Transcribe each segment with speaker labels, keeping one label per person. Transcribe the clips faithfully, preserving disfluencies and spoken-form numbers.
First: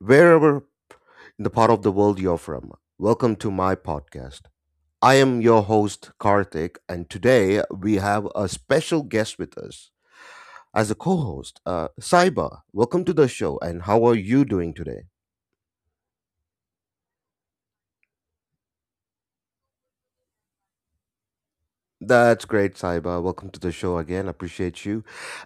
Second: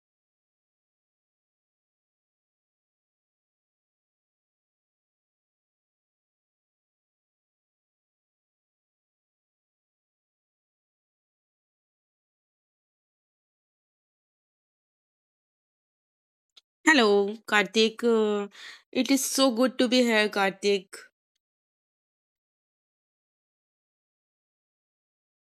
Speaker 1: wherever in the part of the world you're from. Welcome to my podcast. I am your host, Karthik, and today we have a special guest with us as a co host, uh, Saiba. Welcome to the show, and how are you doing today?
Speaker 2: Hello, Kartik. Uh, it is so good to be here, Kartik.
Speaker 1: That's great, Saiba. Welcome to the show again. Appreciate you.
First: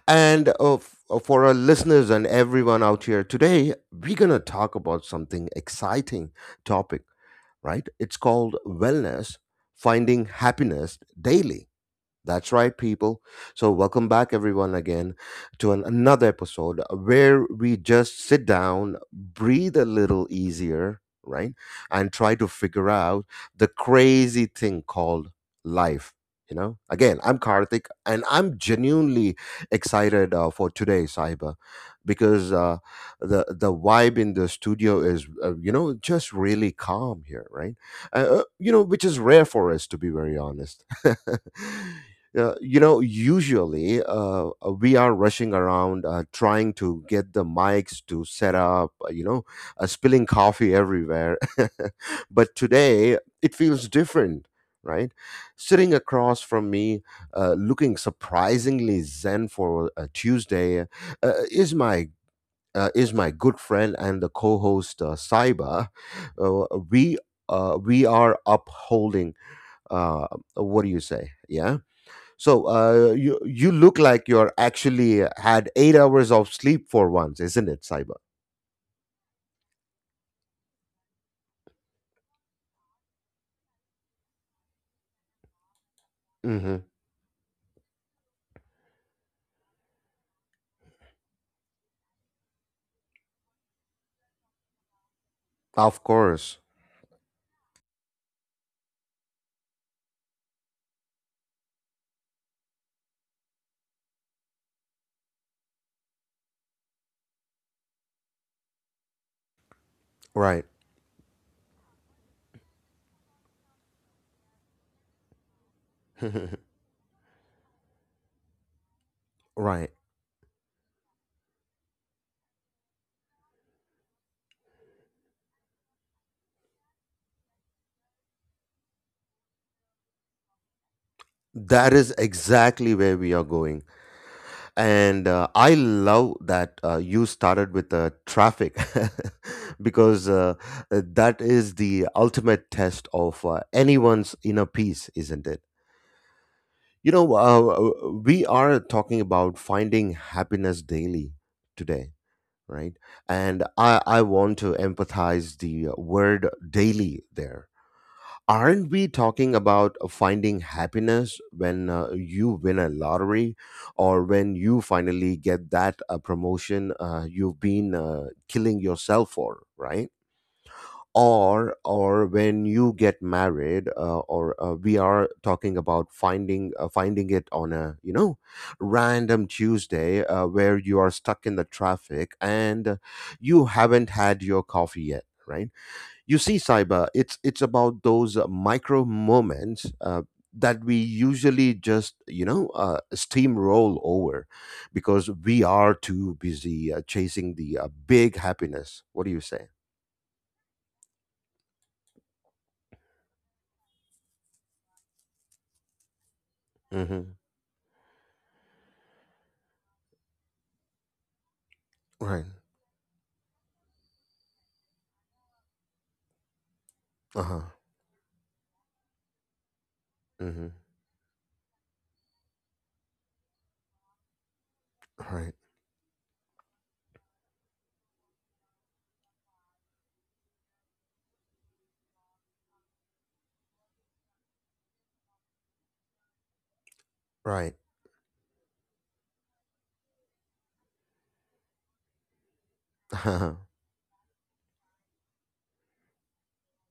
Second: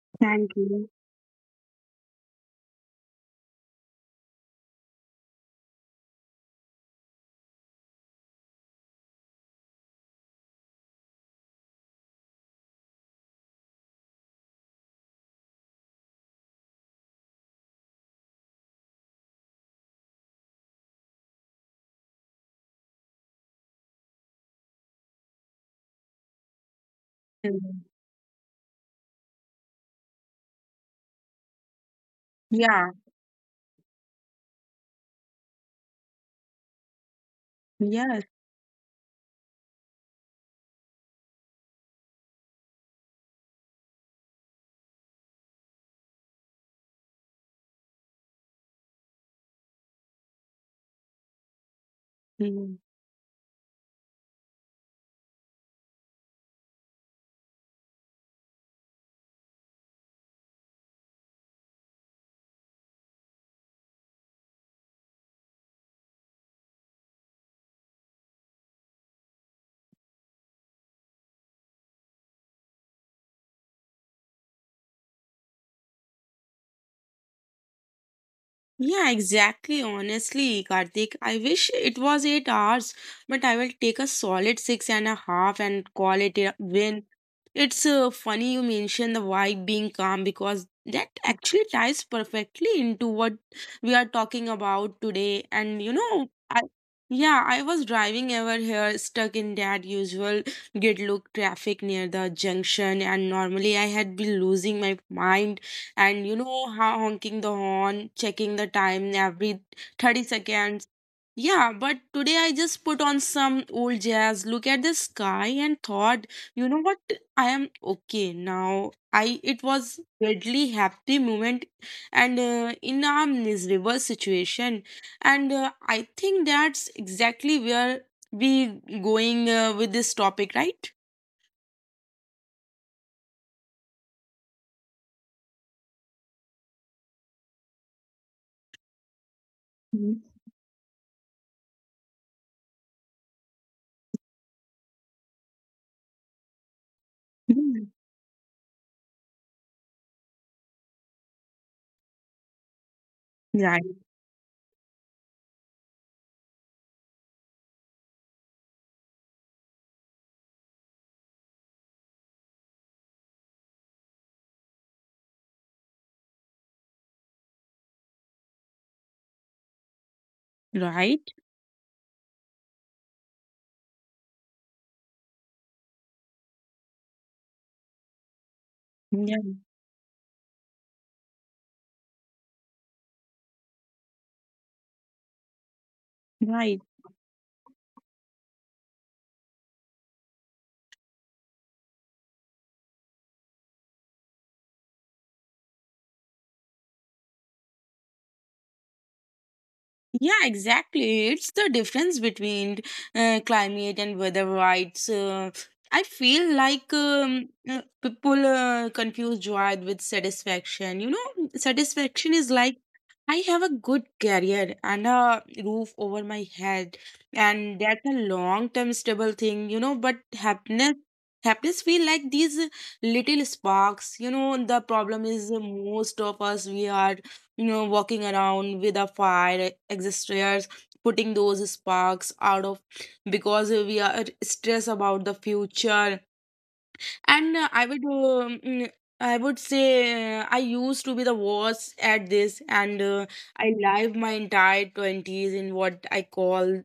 Speaker 1: And
Speaker 2: Thank
Speaker 1: uh,
Speaker 2: you.
Speaker 1: f- uh, for our listeners and everyone out here, today we're going to talk about something exciting topic, right? It's called wellness, finding happiness daily. That's right, people. So, welcome back, everyone, again to an, another episode where we just sit down, breathe a little easier, right? And try to figure out the crazy thing called life. You know, again, I'm
Speaker 2: Mm.
Speaker 1: Karthik and I'm genuinely excited uh, for today, Saiba, because uh,
Speaker 2: Yeah,
Speaker 1: the the vibe in the studio is, uh, you know, just really calm here, right?
Speaker 2: yes.
Speaker 1: Uh, uh, you know, which is rare for us, to be very honest. Uh, you know, usually uh, uh, we are rushing around uh, trying to get the mics to set up, uh, you know, uh, spilling coffee everywhere. But today it feels different, right? Sitting across from me, uh, looking surprisingly zen for a Tuesday, uh, is my uh, is my good friend and the co-host, uh, Saiba. Uh, we uh, we are upholding. Uh, what do you say? Yeah. So uh, you you look like you're actually had eight hours of sleep for once, isn't it, Cyber?
Speaker 2: Yeah, exactly. Honestly, Karthik, I wish it was eight hours, but I will take a solid six and a half and call it a
Speaker 1: Hmm.
Speaker 2: win. It's uh, funny you mention the vibe being calm because that actually ties perfectly into what we are talking about today. And you
Speaker 1: Of
Speaker 2: know,
Speaker 1: course,
Speaker 2: I yeah, I was driving over here stuck in that usual gridlock traffic near the junction, and normally I had been losing my mind, and you know, how honking the horn, checking the time every 30
Speaker 1: right.
Speaker 2: seconds. Yeah, but today I just put on some old jazz, look at the sky, and thought, you know what, I am okay now. I it
Speaker 1: Right.
Speaker 2: was weirdly happy moment, and uh, in a miserable situation. And uh, I think that's exactly where we going uh, with this topic, right?
Speaker 1: That is exactly where we are going, and uh, I love that uh, you started with the traffic because
Speaker 2: Mhm.
Speaker 1: uh, that is the ultimate test of uh, anyone's inner peace, isn't it? You know, uh, we are talking about finding happiness daily today, right? And
Speaker 2: Right.
Speaker 1: i i want to empathize the word daily there. Aren't we talking about finding happiness when uh, you win a lottery, or when you finally get that uh, promotion uh, you've been uh, killing yourself for, right?
Speaker 2: Right.
Speaker 1: or or when you get married, uh, or uh, we are talking about finding uh, finding it on a, you know,
Speaker 2: Yeah.
Speaker 1: random Tuesday uh, where you are stuck in the traffic and you haven't had your coffee yet, right? You see,
Speaker 2: Right.
Speaker 1: Cyber, it's it's about those uh, micro moments uh, that we usually just, you know, uh, steamroll over because we are too busy uh, chasing the uh, big happiness. What do you say?
Speaker 2: Yeah, exactly. It's the difference between uh, climate and weather rights. Uh, I feel like
Speaker 1: Hmm.
Speaker 2: um, uh, people uh, confuse joy with satisfaction. You know, satisfaction
Speaker 1: Right.
Speaker 2: is like I have a good career and a roof over my head,
Speaker 1: Uh-huh.
Speaker 2: and that's a long-term stable thing, you know. But
Speaker 1: Mm-hmm.
Speaker 2: happiness, happiness feel like these little sparks, you know. The problem
Speaker 1: Right.
Speaker 2: is, most of us, we are, you know, walking around with a fire extinguishers, putting those sparks out of, because we are stressed about the future. And uh,
Speaker 1: Right.
Speaker 2: i would um, mm, i would say uh, I used to be the worst at this. And uh, I lived my entire twenties in what i call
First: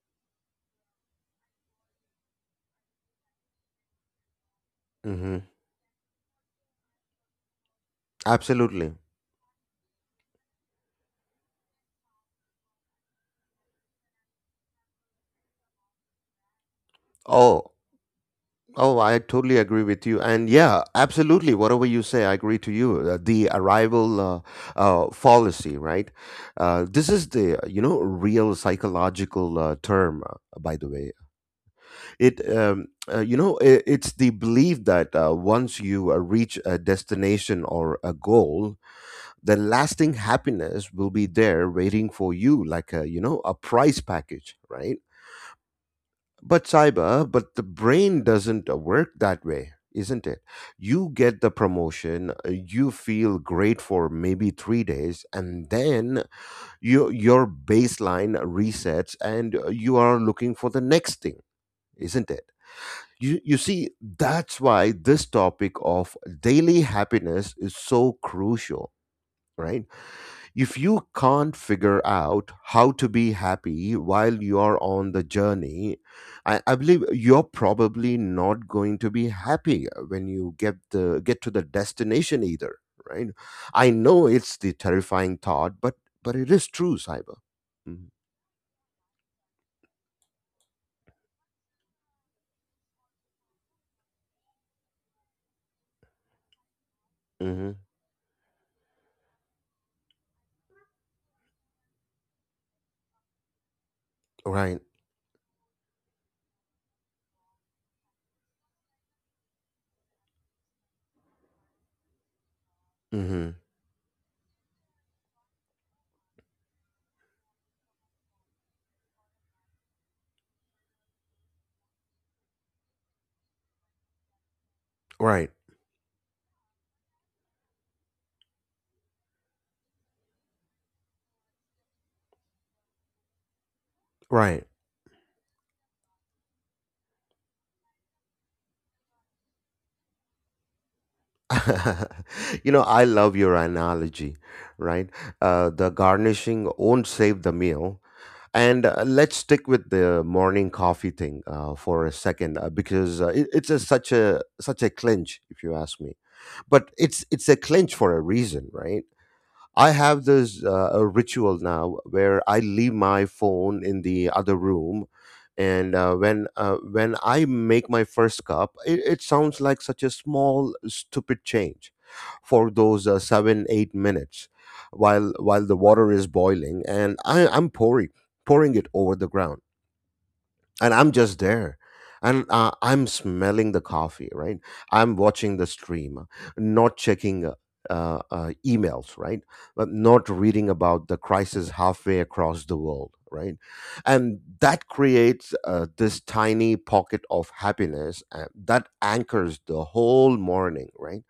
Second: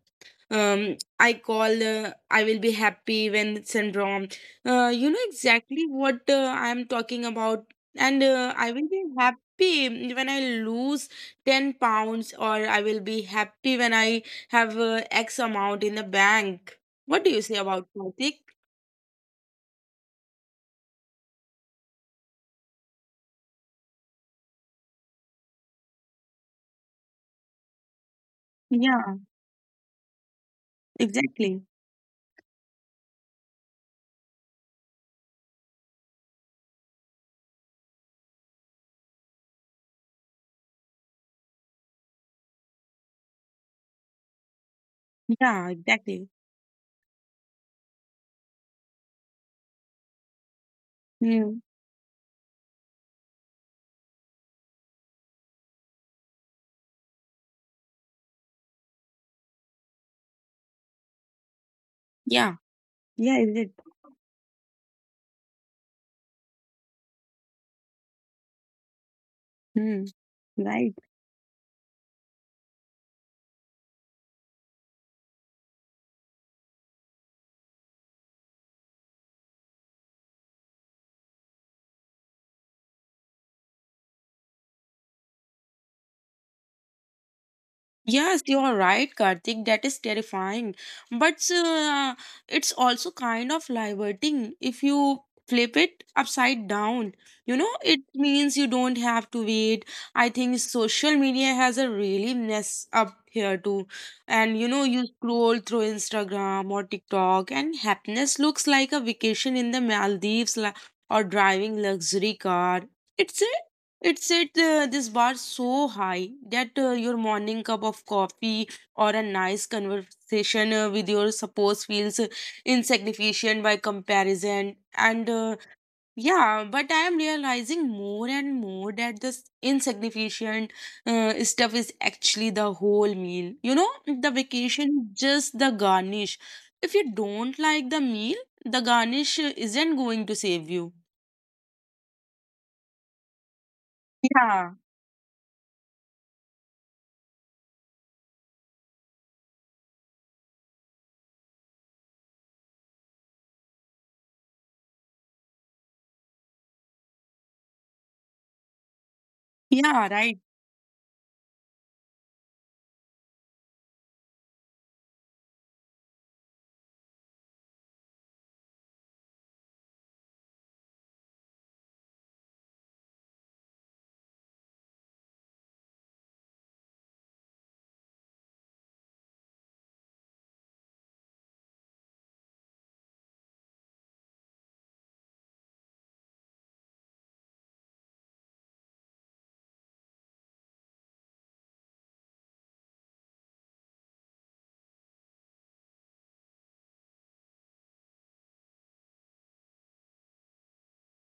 Speaker 2: um i call uh, "I will be happy when" syndrome. Uh, you know
Speaker 1: Mm-hmm.
Speaker 2: exactly what uh, I am talking about. And uh, I will
Speaker 1: Absolutely.
Speaker 2: be happy when I lose ten pounds, or I will be happy when I have uh, X amount in the bank. What do you say
Speaker 1: Oh,
Speaker 2: about, Karthik?
Speaker 1: oh, I totally agree with you. And yeah, absolutely. Whatever you say, I agree to you. Uh, the arrival uh, uh, fallacy, right? Uh, this is the, you know, real
Speaker 2: Yeah,
Speaker 1: psychological uh, term, uh, by the way.
Speaker 2: exactly.
Speaker 1: It, um, uh, you know, I it's the belief that uh, once you uh, reach a destination or a goal, the lasting happiness will be there waiting for you like a, you know, a prize package, right?
Speaker 2: Yeah, exactly.
Speaker 1: But Cyber, but the brain doesn't uh, work that way, isn't it? You get the
Speaker 2: Mm.
Speaker 1: promotion, uh, you feel great for maybe three days and then your your baseline resets and uh, you are looking for the next thing, isn't it?
Speaker 2: Yeah, yeah,
Speaker 1: you
Speaker 2: is
Speaker 1: you
Speaker 2: it?
Speaker 1: see, that's why this topic of daily happiness is so crucial, right?
Speaker 2: Mm.
Speaker 1: If
Speaker 2: Right.
Speaker 1: you can't figure out how to be happy while you are on the journey, I, I believe you're probably not going to be happy when you get the get to the destination either, right? I know it's the terrifying thought, but but it is true, Cyber. Mm-hmm.
Speaker 2: Yes, you are right, Karthik. That is terrifying. But uh, it's also kind of liberating if you flip it upside down. You know,
Speaker 1: Mm-hmm.
Speaker 2: it means you don't have to wait. I think social media has a really mess up here too. And you know,
Speaker 1: Right.
Speaker 2: you scroll through Instagram or TikTok, and happiness looks like a vacation in the Maldives la- or driving luxury car. It's a
Speaker 1: Mm-hmm.
Speaker 2: it set uh, this bar so high that uh, your morning cup of coffee or a nice conversation uh, with your spouse feels uh, insignificant by comparison. And
Speaker 1: Right.
Speaker 2: uh, yeah, but I am realizing more and more that this insignificant uh, stuff is actually the whole meal. You know, the
Speaker 1: Right.
Speaker 2: vacation, just the garnish. If you don't like the meal, the garnish uh, isn't going to save you.
Speaker 1: You know, I love your analogy,
Speaker 2: Yeah,
Speaker 1: right? Uh, the garnishing won't save the meal. And uh, let's stick with the morning coffee thing uh, for a second, uh, because uh, it, it's a, such a such a clinch, if you ask me. But it's it's a clinch for a reason, right? I
Speaker 2: yeah,
Speaker 1: have
Speaker 2: right.
Speaker 1: this uh, a ritual now where I leave my phone in the other room, and uh, when uh, when I make my first cup, it, it sounds like such a small stupid change for those uh, seven eight minutes while while the water is boiling, and I, I'm pouring pouring it over the ground and I'm just there. And uh, I'm smelling the coffee, right? I'm watching the stream, not checking uh, uh, uh, emails, right? But not reading about the crisis halfway across the world, right? And that creates uh, this tiny pocket of happiness uh, that anchors the whole morning, right?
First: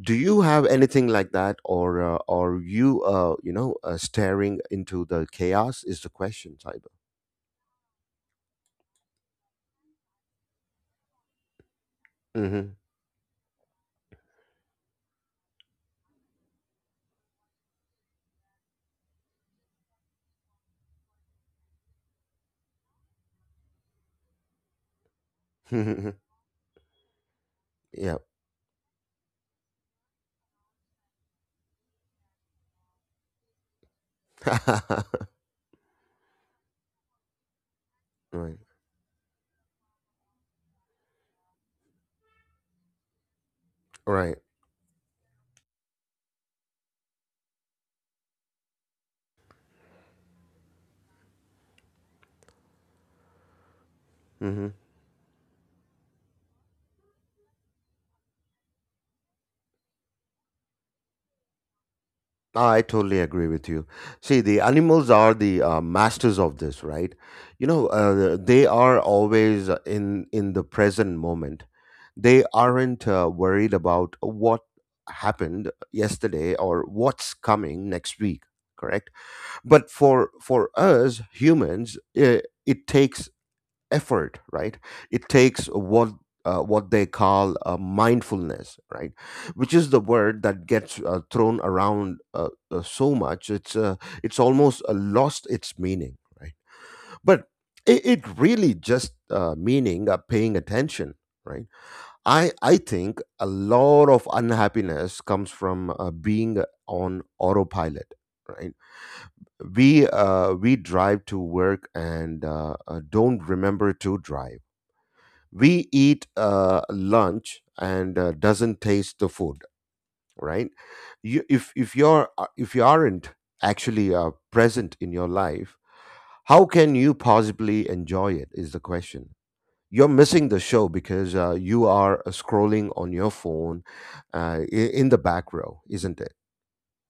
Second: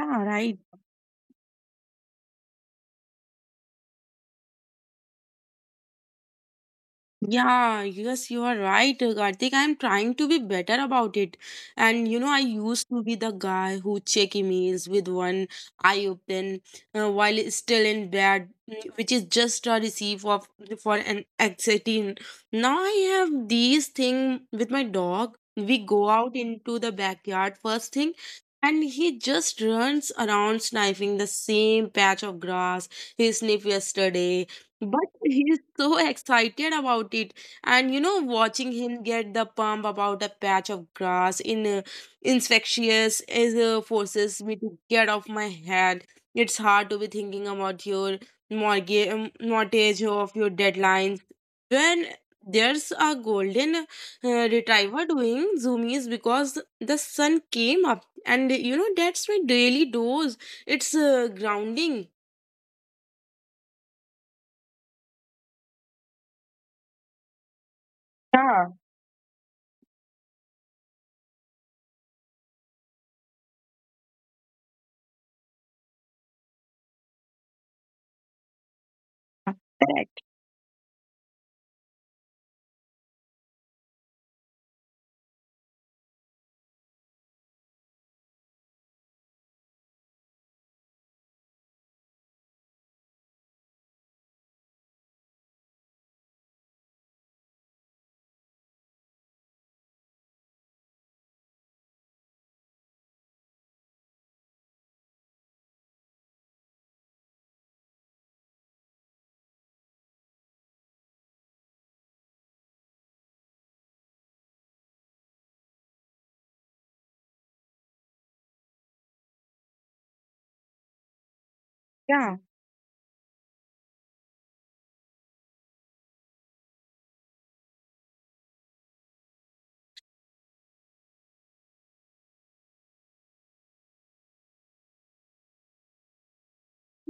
Speaker 1: Do you
Speaker 2: right.
Speaker 1: have anything like that, or uh, are you, uh, you know, uh, staring into the chaos? Is the question, Cyber?
Speaker 2: Yeah, yes, you are right, Karthik. I'm trying to be better about it. And you know, I
Speaker 1: Hmm.
Speaker 2: used to be the guy who check emails with one eye open, uh, while still in bed, mm, which is just a receipt of for an anxiety. Now I have these thing with my dog. We go out into the backyard first thing,
Speaker 1: Yeah.
Speaker 2: and he just runs around sniffing the same patch of grass he sniffed yesterday, but he's so excited about it. And you know,
Speaker 1: Right.
Speaker 2: watching him get the pump about a patch of grass in uh, infectious is uh,
Speaker 1: Right.
Speaker 2: forces me to get off my head. It's hard to be thinking about your mortgage, um, mortgage of your deadlines, when there's a golden uh,
Speaker 1: Hmm.
Speaker 2: retriever doing zoomies because the sun came up, and you know, that's my daily dose. It's uh, grounding.
Speaker 1: I totally agree with you. See, the animals are the uh, masters of this, right? You know, uh, they
Speaker 2: Yeah,
Speaker 1: are always in in the present moment. They aren't uh, worried about what happened yesterday or what's coming next week, correct? But
Speaker 2: correct.
Speaker 1: for for us humans, it, it takes effort, right? It takes what, uh, what they call uh, mindfulness, right? Which is the word that gets uh, thrown around uh, uh, so much, it's uh, it's almost uh, lost its meaning, right? But it, it really just uh, meaning uh, paying attention, right? I i think a lot of unhappiness comes from uh, being on autopilot, right? We uh, we drive to work and uh, uh, don't remember to drive. We eat uh, lunch and uh, doesn't taste the food, right? you, if if you're
Speaker 2: Yeah.
Speaker 1: uh, if you aren't actually uh, present in your life, how can you possibly enjoy it is the question. You're missing the show because uh, you are uh, scrolling on your phone uh, i- in the back row, isn't it?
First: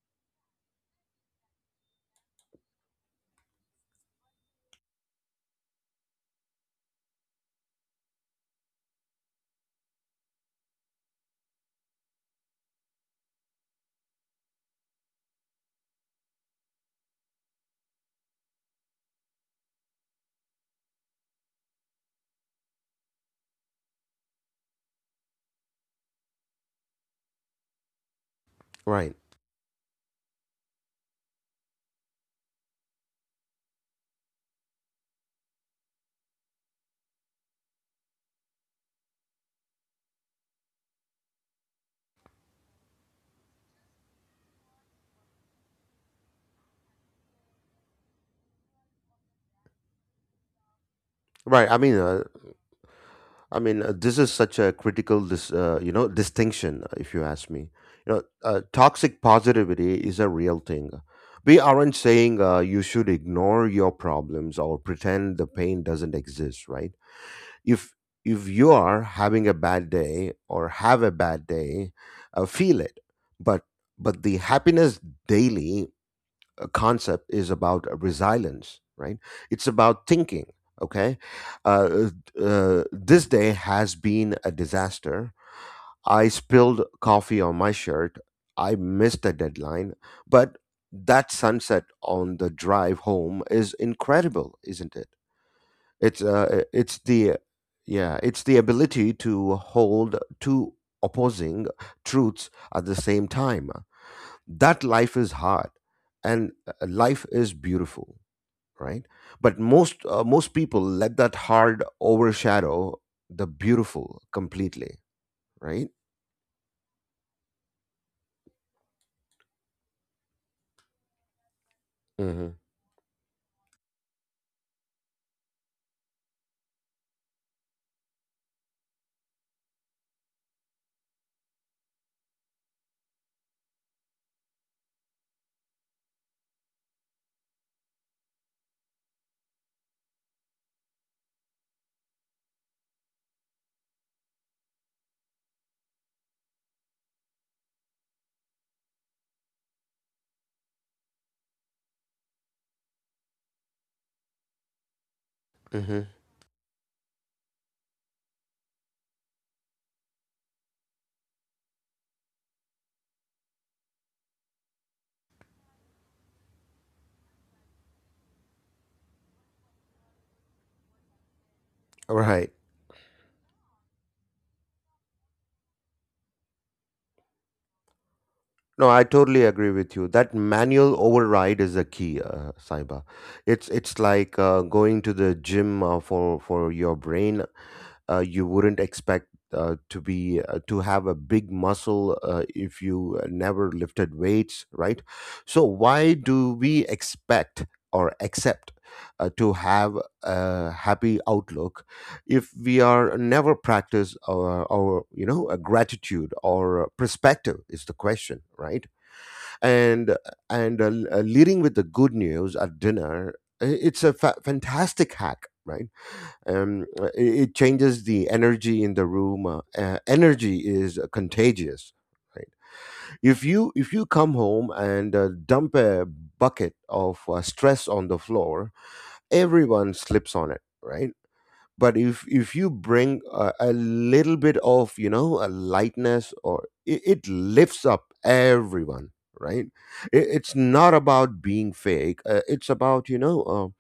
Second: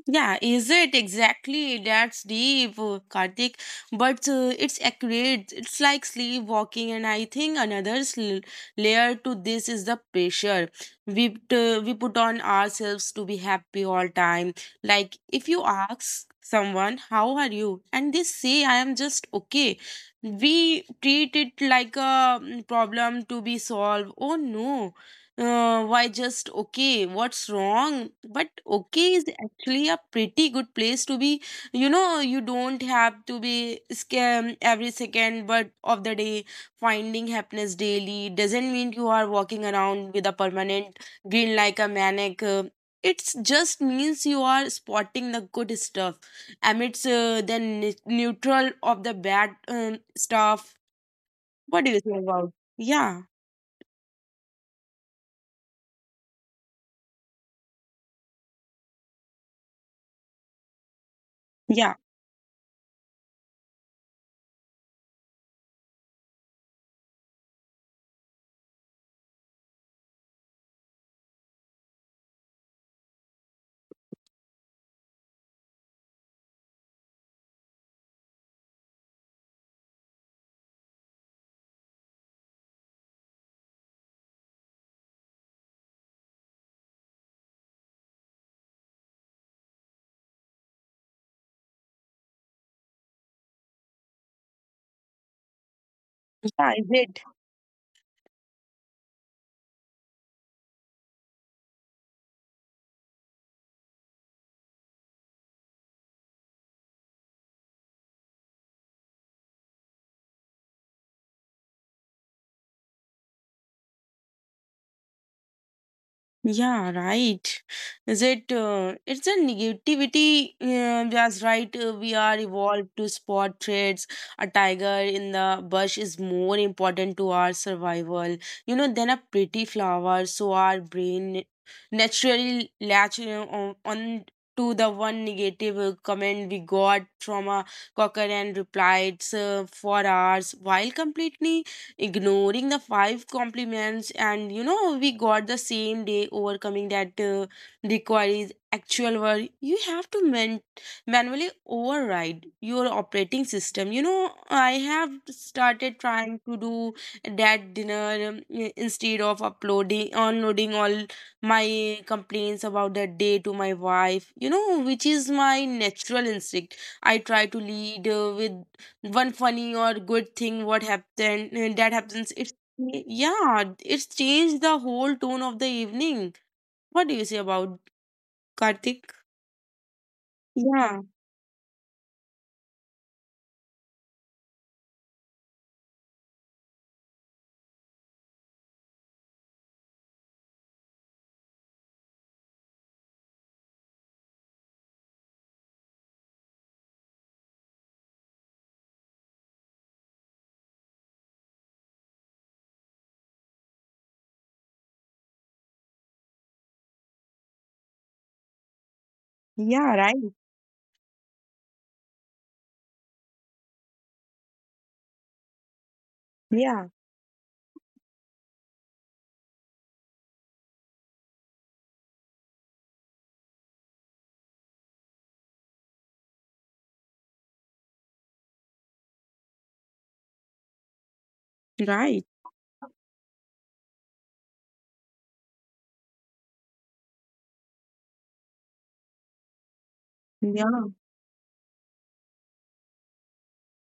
Speaker 2: Yeah, is it exactly? That's deep, uh, Karthik. But uh, it's accurate. It's like sleepwalking, and I think another sl- layer to this is the pressure we t- we put on ourselves to be happy all time. Like if you ask someone, "How are you?" and they say, "I am just okay," we treat it like a mm, problem to be solved. Oh no! Uh, why just okay? What's wrong? But
Speaker 1: Right.
Speaker 2: okay is actually a pretty good place to be. You know, you don't have to be scam every second but of the day. Finding happiness daily doesn't mean you are walking around with a permanent grin like a maniac. Uh, It just means you are spotting the good stuff amidst uh, the ne- neutral of the bad um, stuff.
Speaker 1: right i
Speaker 2: What do
Speaker 1: mean
Speaker 2: you think
Speaker 1: uh,
Speaker 2: about? Yeah,
Speaker 1: I mean, uh, this is such a critical, dis, uh, you know, distinction. uh, If you ask me, you know, uh, toxic positivity is a real thing. We aren't
Speaker 2: yeah,
Speaker 1: saying uh, you should ignore your problems or pretend the pain doesn't exist, right? If if you are having a bad day or have a bad day, uh, feel it, but but the happiness daily uh, concept is about resilience, right? It's about thinking. Okay, uh, uh, this day has been a disaster. I spilled coffee on my shirt. I missed a deadline, but that sunset on the drive home is incredible, isn't it? It's uh,
Speaker 2: yeah. Is
Speaker 1: it's
Speaker 2: it?
Speaker 1: the yeah, it's the ability to hold two opposing truths at the same time, that life is hard and uh, life is beautiful, right? But most uh, most people let that hard overshadow the beautiful completely, right?
Speaker 2: Yeah, right. Is it? Uh, it's a negativity. Uh, that's right. Uh, we are
Speaker 1: Mm-hmm.
Speaker 2: evolved to spot traits. A tiger in the bush is more important to our survival, you know, than a pretty flower. So our brain naturally latch, you know, on, on to the one negative uh, comment we got from a cocker and replied uh, for hours, while completely ignoring the five compliments. And you know, we got the same day. Overcoming that uh, requires actual work. You have to man- manually override your operating system. You know, I have started
Speaker 1: Mm-hmm.
Speaker 2: trying to do that dinner, um, i- instead of uploading unloading all my complaints about that day to my wife, you know, which is my natural instinct. I try to lead uh, with one funny or good thing what happened, uh, that
Speaker 1: All
Speaker 2: happens.
Speaker 1: right.
Speaker 2: It's Yeah, it's changed the whole tone of the evening. What do you say about,
Speaker 1: No, I
Speaker 2: Kartik?
Speaker 1: totally agree with you. That manual
Speaker 2: Yeah.
Speaker 1: override is a key, uh, Saiba. It's it's like uh, going to the gym uh, for for your brain. Uh, you wouldn't expect uh, to be uh, to have a big muscle uh, if you uh, never lifted weights, right? So why do we expect or accept uh, to have a happy outlook if we are never practice our, our, you know, a gratitude or perspective is the question, right?
Speaker 2: Yeah,
Speaker 1: And
Speaker 2: right.
Speaker 1: and uh, l- uh, leading with the good news at dinner, i- it's a fa- fantastic hack, right? Um,
Speaker 2: Yeah,
Speaker 1: uh, it, it changes the energy in the room, uh, uh, energy is uh, contagious, right? If you if you come home and uh, dump a bucket of uh, stress on the floor, everyone slips on it, right? But
Speaker 2: right.
Speaker 1: if if you bring a, a little bit of, you know, a lightness, or it, it lifts up everyone, right? It, it's
Speaker 2: Yeah.
Speaker 1: not about being fake, uh, it's about, you know,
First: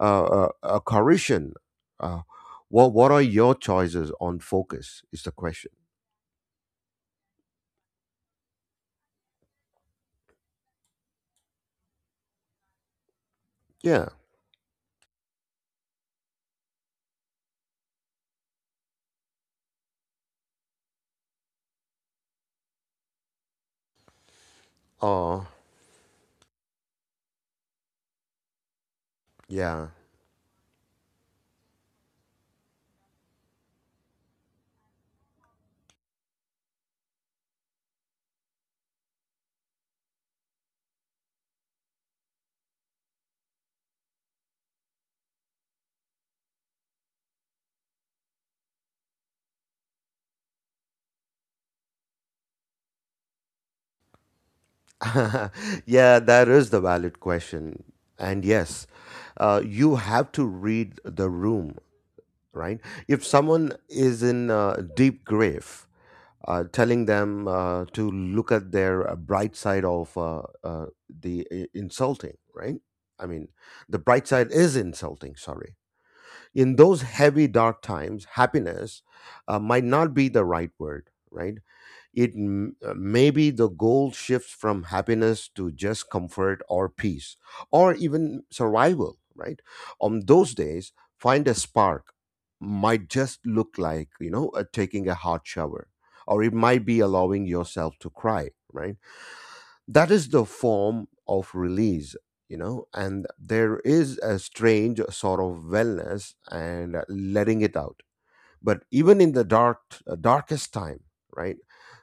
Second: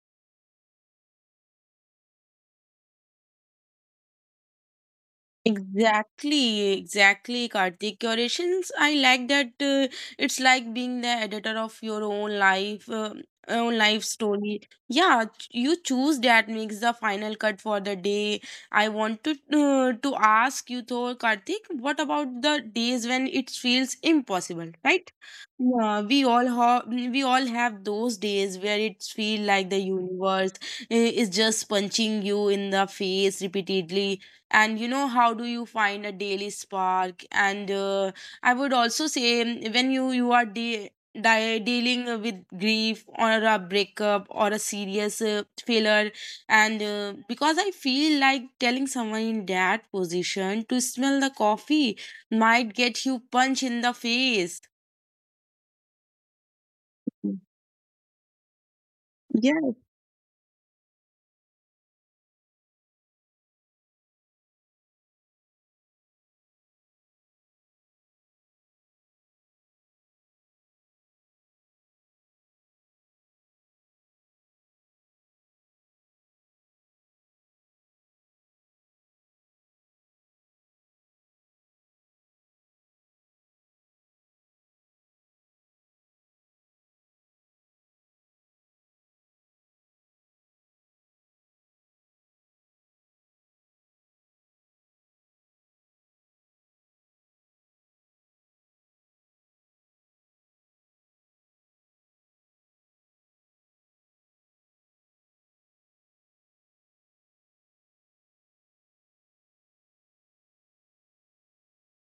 Speaker 1: uh, uh, uh, a correction, uh, what what are your choices on focus is the question.
Speaker 2: Exactly, exactly, Karthik. Curations, I like that. Uh, it's like being the editor of your own life, uh, own life
Speaker 1: Yeah.
Speaker 2: story. Yeah, ch- you choose that makes the final cut for the day. I want to uh, to ask you though, Karthik, what about the days when it feels impossible, right?
Speaker 1: Oh.
Speaker 2: Yeah, we all have we all have those days where it feel like the
Speaker 1: Yeah.
Speaker 2: universe uh, is just punching you in the face repeatedly. And you know, how do you find a daily spark? And uh, I would also say, mm, when you you are de- di- dealing with grief or a breakup or a serious uh, failure, and uh, because I feel like telling someone in that position to smell the coffee might get you punch in the face.
Speaker 1: Yeah, that is the valid question. And yes, uh,
Speaker 2: Yeah,
Speaker 1: you have to read the room, right? If someone is in a deep grave, uh, telling them uh, to look at their uh, bright side of uh, uh, the i- insulting, right? I mean, the bright side is insulting, sorry. In those heavy, dark times, happiness uh, might not be the right word, right? It m- uh, maybe the goal shifts from happiness to just comfort or peace or even survival, right? On those days, find a spark might just look like, you know, uh, taking a hot shower, or it might be allowing yourself to cry, right? That is the form of release. You know and there is a strange sort of wellness and letting it out, but even in the dark uh, darkest time, right,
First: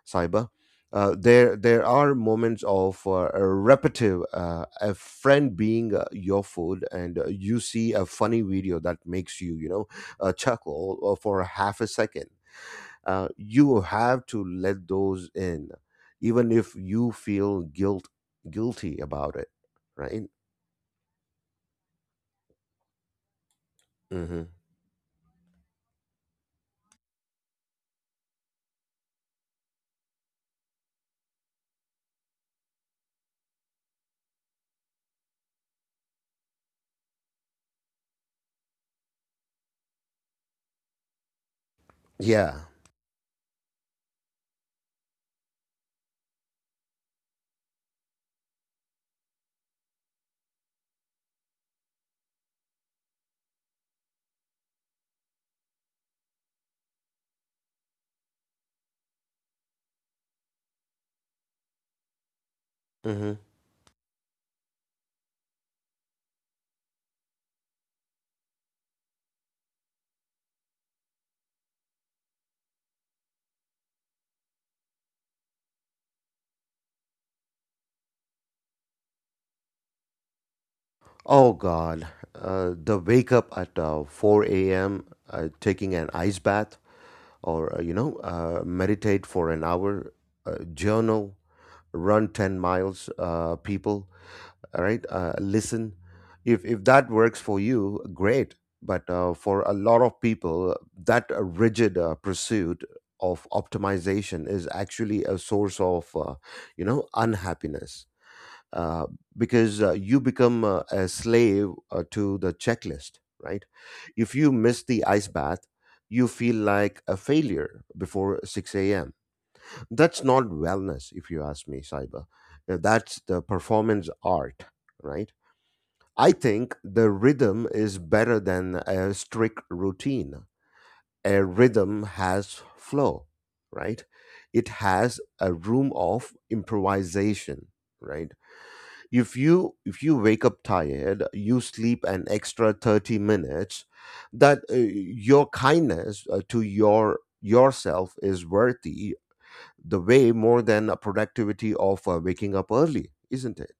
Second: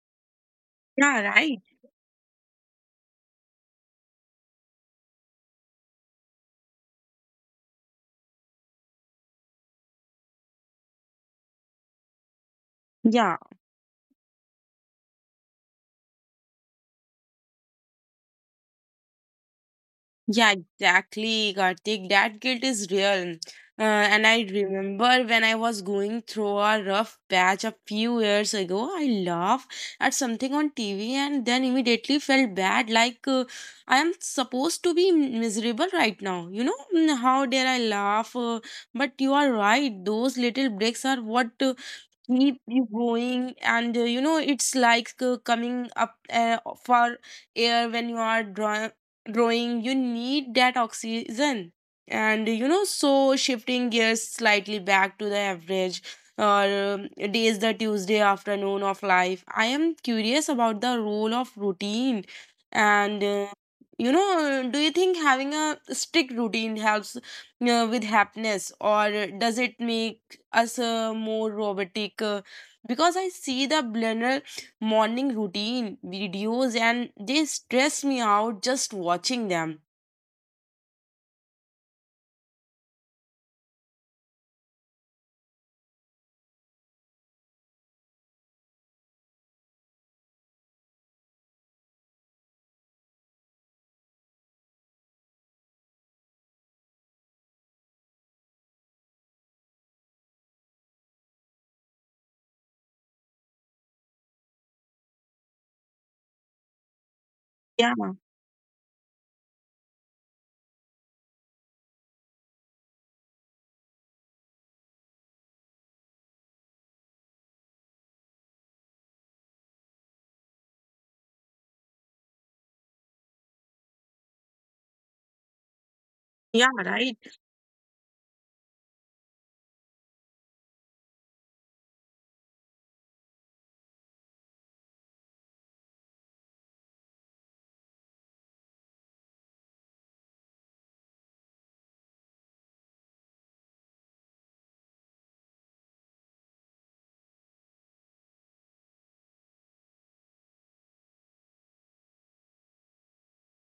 Speaker 1: cyber, uh,
Speaker 2: yeah,
Speaker 1: there
Speaker 2: right.
Speaker 1: there are moments of uh, a repetitive, uh, a friend being uh, your food, and uh, you see a funny video that makes you you know uh, chuckle uh, for a half a second. Uh,
Speaker 2: Yeah.
Speaker 1: you have to let those in, even if you feel guilt guilty about it, right.
Speaker 2: Yeah, exactly, Karthik. That guilt is real. Uh, and I
Speaker 1: Hmm.
Speaker 2: remember when I was going through a rough patch a few years ago, I laughed at something on T V and then immediately felt bad, like, uh, I am supposed to be miserable right now. You know, Mm, how dare I laugh? Uh, but you are right, those little breaks are what uh,
Speaker 1: Yeah.
Speaker 2: keep you going. And uh, you know, it's like uh, coming up uh, for air when you are draw- drawing. You need that oxygen. And you know, so shifting gears slightly back to the average or um, days, the Tuesday afternoon of life, I am curious about the role of routine. And
Speaker 1: Hmm.
Speaker 2: uh, you know, do you think having a strict routine helps uh, with happiness, or does it make us uh, more robotic, uh, because I see the blender morning routine videos and they stress me out just watching them.
Speaker 1: Oh God, uh, the wake up at uh, four a m, uh, taking an ice bath, or uh, you know, uh, meditate for an hour, uh, journal, run ten miles, uh, people, all right, uh, listen. If if that works for you, great. But uh, for a lot of people, that uh, rigid uh, pursuit of optimization is actually a source of, uh, you know,
Speaker 2: Yeah,
Speaker 1: unhappiness, uh, because uh, you become uh, a slave uh, to the checklist, right? If you miss the ice bath, you feel like a failure before six a m. That's not wellness, if you ask me, Saiba. Uh, That's the performance art, right? I
Speaker 2: yeah,
Speaker 1: think the
Speaker 2: right.
Speaker 1: rhythm is better than a strict routine. A rhythm has flow, right? It has a room of improvisation, right? if you if you wake up tired, you sleep an extra thirty minutes. That uh, your kindness uh, to your yourself is worthy the way more than a productivity of uh, waking up early, isn't it?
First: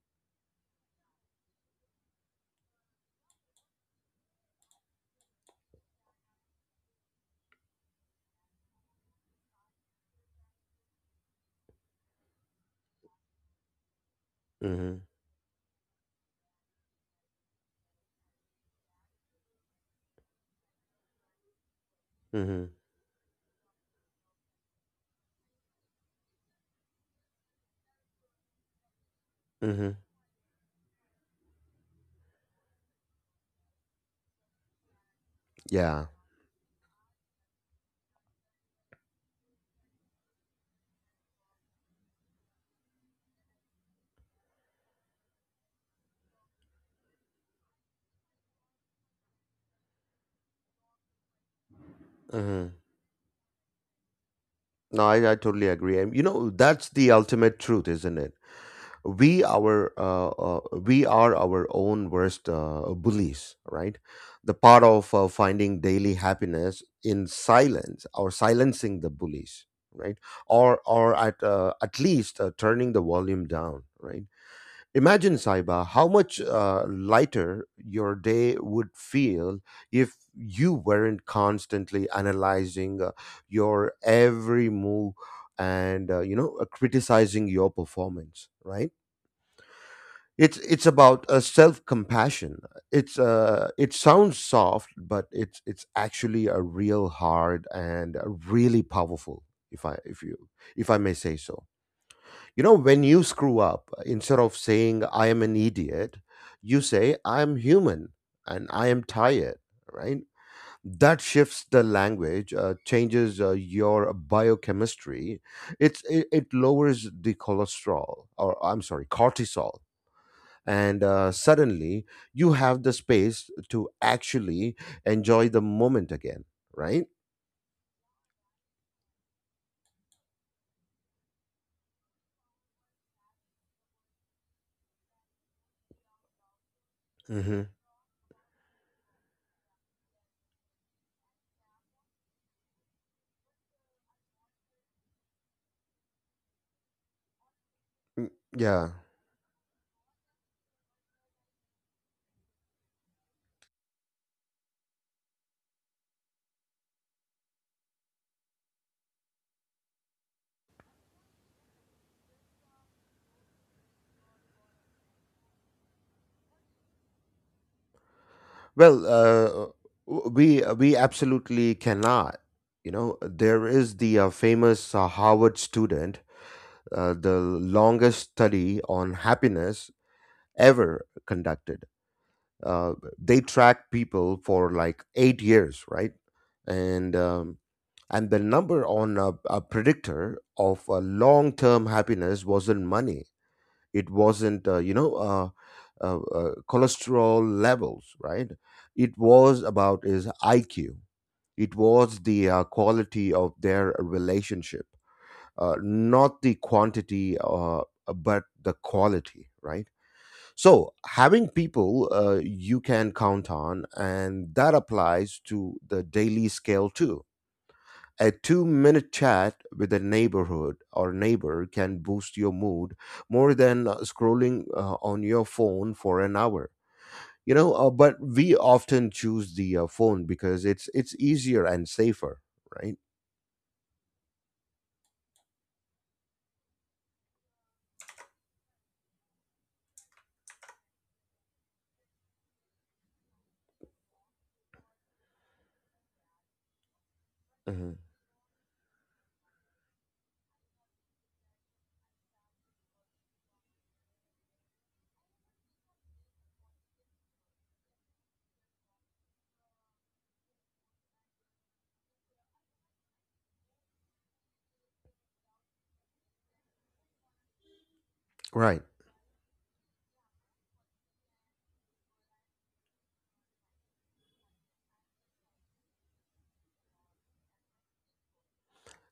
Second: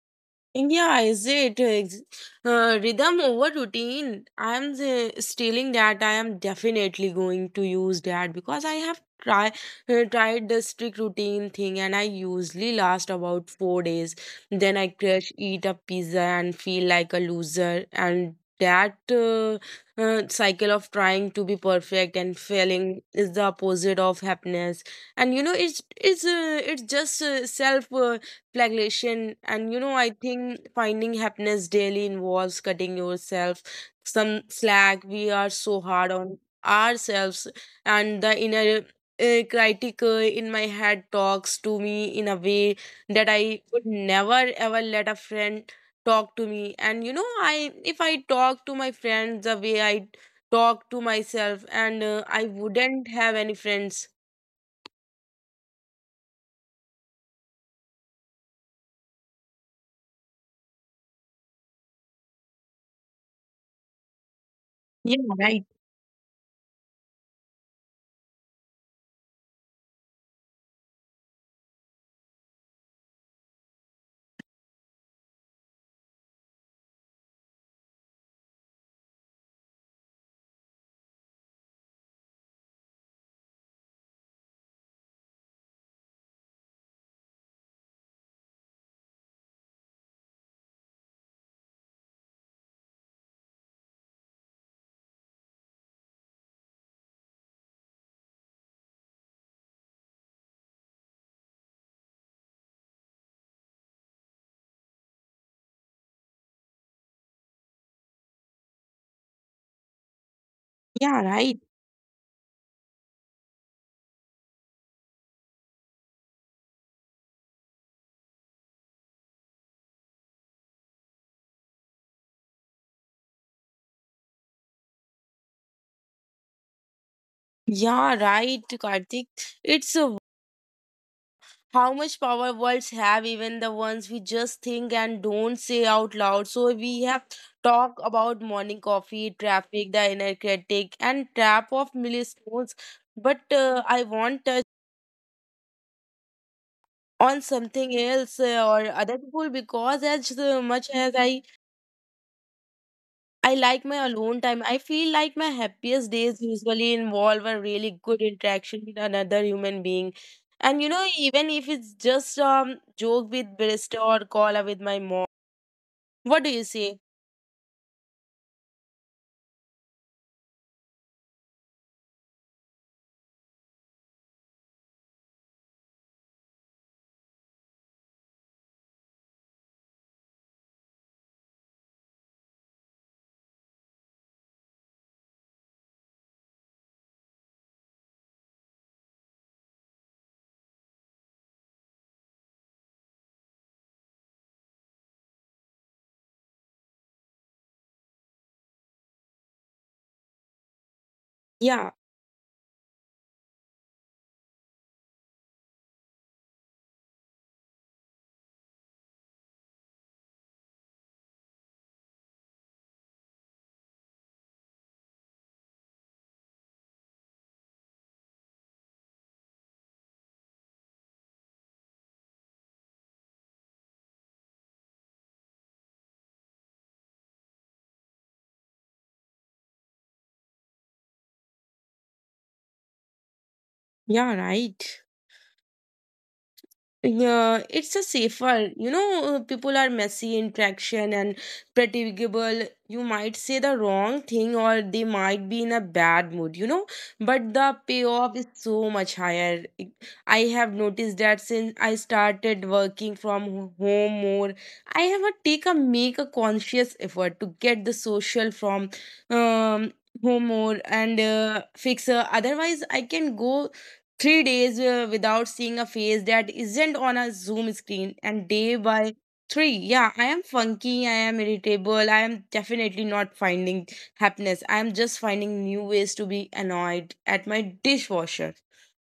Speaker 2: Yeah, is it ex- uh, rhythm over routine? I'm the, stealing that. I am definitely going to use that because I have try uh, tried the strict routine thing, and I usually last about four days. Then I
Speaker 1: Hmm.
Speaker 2: crash, eat a pizza, and feel like a loser. And that uh, uh, cycle of trying to be perfect and
Speaker 1: Hmm.
Speaker 2: failing is the opposite of happiness. And you know, it's it's uh, it's just uh, self. Uh, flagellation. And you know,
Speaker 1: Hmm.
Speaker 2: I think finding happiness daily involves cutting yourself some slack. We are so
Speaker 1: Yeah.
Speaker 2: hard on ourselves. And the inner uh, critic uh, in my head talks to me in a way that I would never ever let a friend talk to me. And you know, I if I talk to my friends the way I talk to myself, and uh, I
Speaker 1: Hmm.
Speaker 2: wouldn't have any friends.
Speaker 1: No, I, I totally agree, and you know, that's the ultimate truth, isn't it? We our uh, uh, we are our own worst uh, bullies, right, the part of
Speaker 2: Yeah,
Speaker 1: uh,
Speaker 2: right.
Speaker 1: finding daily happiness in silence, or silencing the bullies, right? Or or at uh, at least uh, turning the volume down, right? Imagine, Saiba, how much uh, lighter your day would feel if you weren't constantly analyzing uh, your every move and uh, you know uh, criticizing your performance, right? It's it's about a self compassion. It's uh it sounds soft, but it's it's actually a real hard and a really powerful. If I if you if I may say so, you know, when you screw up, instead of saying I am an idiot, you say I am human and I am tired. Right?
Speaker 2: Yeah,
Speaker 1: That
Speaker 2: right.
Speaker 1: shifts the language, uh, changes uh, your biochemistry. It's it, it lowers the cholesterol, or I'm sorry, cortisol, and uh, suddenly you have the space to actually enjoy the moment again, right.
Speaker 2: Yeah, right, Karthik. It's uh, how much power words have, even the ones we just think and don't say out loud. So we have
Speaker 1: Hmm.
Speaker 2: talked about morning coffee, traffic, the inner critic, and trap of millstones. But uh, I want touch on something
Speaker 1: Mm,
Speaker 2: else, uh, or
Speaker 1: yeah.
Speaker 2: other people, because as uh, much as I I like my alone time, I feel like my happiest days usually involve a really good interaction with another human being. And you know, even if it's just um joke with Barista or call up with my mom. What do you say?
Speaker 1: Well uh, w- we we absolutely cannot, you know, there is the uh, famous uh, harvard student, uh, the longest study on happiness ever conducted, uh, they tracked people for like eight years, right? and um, And the number on a, a predictor of uh, long term happiness wasn't money, it wasn't, uh, you know, uh, uh, uh, cholesterol levels, right? It was about his I Q, it
Speaker 2: Yeah,
Speaker 1: was the uh, quality of their relationship, uh, not the quantity, uh, but the quality, right? So, having people uh, you can count on, and that applies to the daily scale too. A two minute chat with a neighborhood or neighbor can boost your mood more than uh, scrolling uh, on your phone for an hour. You know, uh, but we often choose the uh, phone because it's it's easier and safer, right?
Speaker 2: yeah, right. Yeah, it's a safer. You know, uh, people are messy in traction and predictable. You might say the wrong thing or they might be in a bad mood, you know, but the
Speaker 1: Hmm.
Speaker 2: payoff is so much higher. It- I have noticed that since I started working from ho- home more, I have a take a make a conscious effort to get the social from um home more and uh, fix uh, otherwise I can go three days uh, without seeing a face that isn't on a Zoom screen, and day
Speaker 1: Right.
Speaker 2: by three, yeah, I am funky, I am irritable, I am definitely not finding happiness. I am just finding new ways to be annoyed at my dishwasher.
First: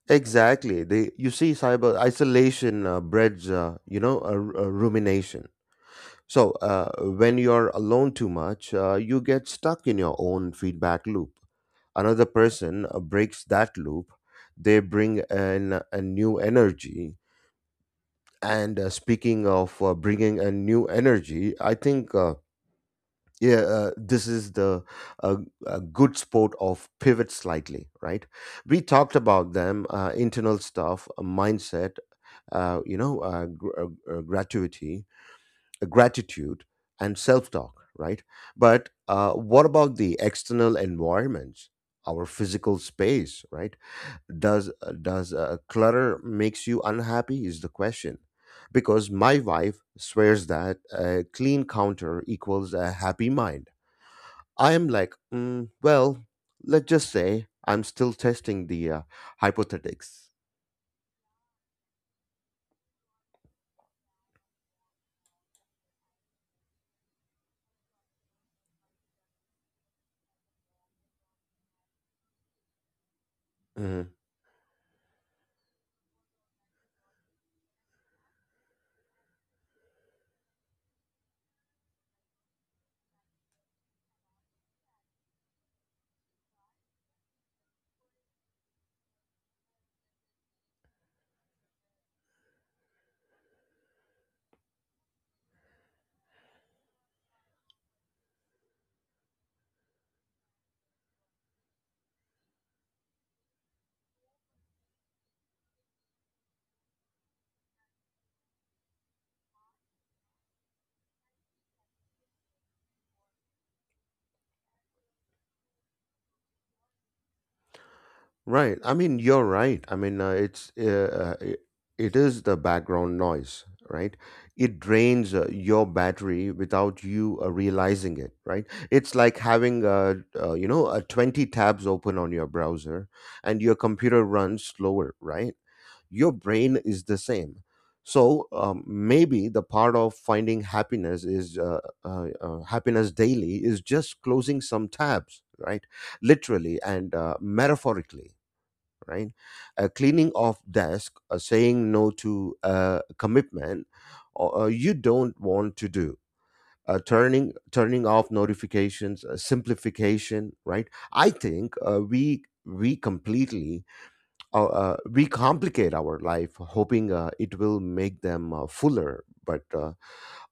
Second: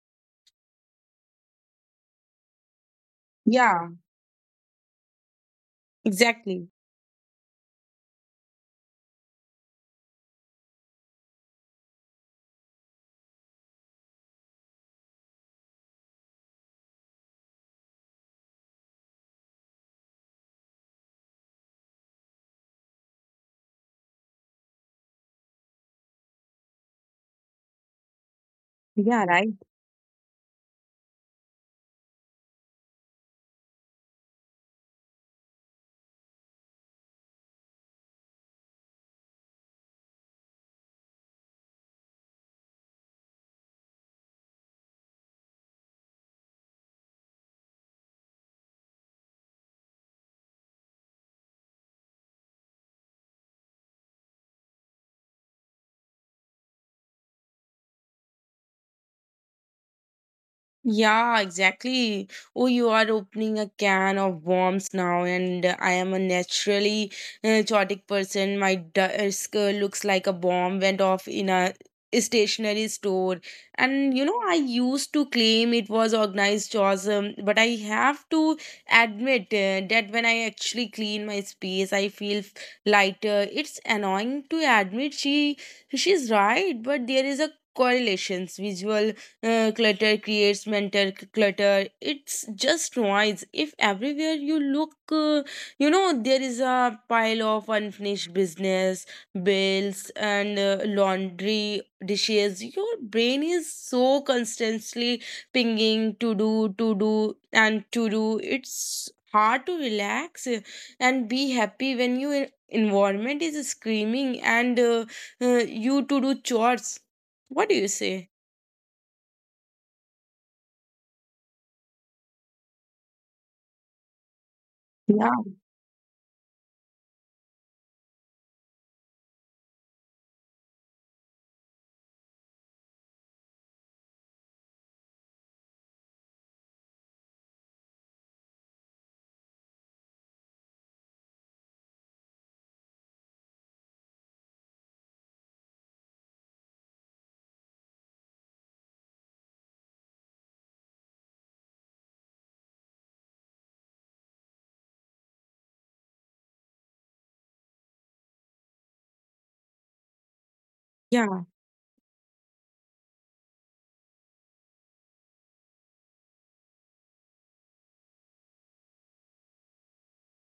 Speaker 1: Exactly. They, you see, cyber isolation uh, breeds, uh,
Speaker 2: Yeah,
Speaker 1: you know, a, r- a rumination. So
Speaker 2: exactly.
Speaker 1: uh, when you're alone too much, uh, you get stuck in your own feedback loop. Another person uh, breaks that loop, they bring an, a new energy. And uh, speaking of uh, bringing a new energy, I think uh, yeah uh, this is the uh, a good sport of pivot slightly, right? We talked
Speaker 2: Yeah, right.
Speaker 1: about them, uh, internal stuff, uh, mindset, uh, you know uh, gr- uh, uh, gratuity uh, gratitude and self-talk, right? But uh, what about the external environments, our physical space, right? Does uh, does uh, clutter makes you unhappy, is the question, because my wife swears that a clean counter equals a happy mind. I am like, mm, well, let's just say I'm still testing the uh, hypothetics.
Speaker 2: Yeah, exactly. Oh, you are opening a can of worms now, and uh, I am a naturally uh, chaotic person. My desk uh, looks like a bomb went off in a stationery store.
Speaker 1: Mm-hmm.
Speaker 2: And you know, I used to claim it was organized chores, um, but I have to admit uh, that when I actually clean my space, I feel f- lighter. It's annoying to admit she she's right, but there is a correlations visual uh, clutter creates mental c- clutter. It's just noise. If everywhere you look, uh, you know, there is a pile of unfinished business, bills, and uh, laundry dishes, your brain is so constantly pinging to do, to do, and to do. It's hard to relax uh, and be happy when your environment is screaming and uh, uh, you to do chores. What do you say?
Speaker 1: Right. I mean, you're right. I mean, uh, it's uh, uh, it, it is the background noise, right? It
Speaker 2: Yeah.
Speaker 1: drains uh, your battery without you uh, realizing it, right? It's like having uh, uh, you know, uh, twenty tabs open on your browser, and your computer runs slower, right? Your brain is the same. So um, maybe the part of finding happiness is uh, uh, uh, happiness daily is just closing some tabs, right? Literally and uh, metaphorically, right? A cleaning off desk, a saying no to a commitment or, uh, you don't want to do. Uh, turning turning off notifications, uh, simplification, right? I
Speaker 2: Yeah,
Speaker 1: think uh, we we completely uh, uh, we complicate our life, hoping uh, it will make them uh, fuller. But uh,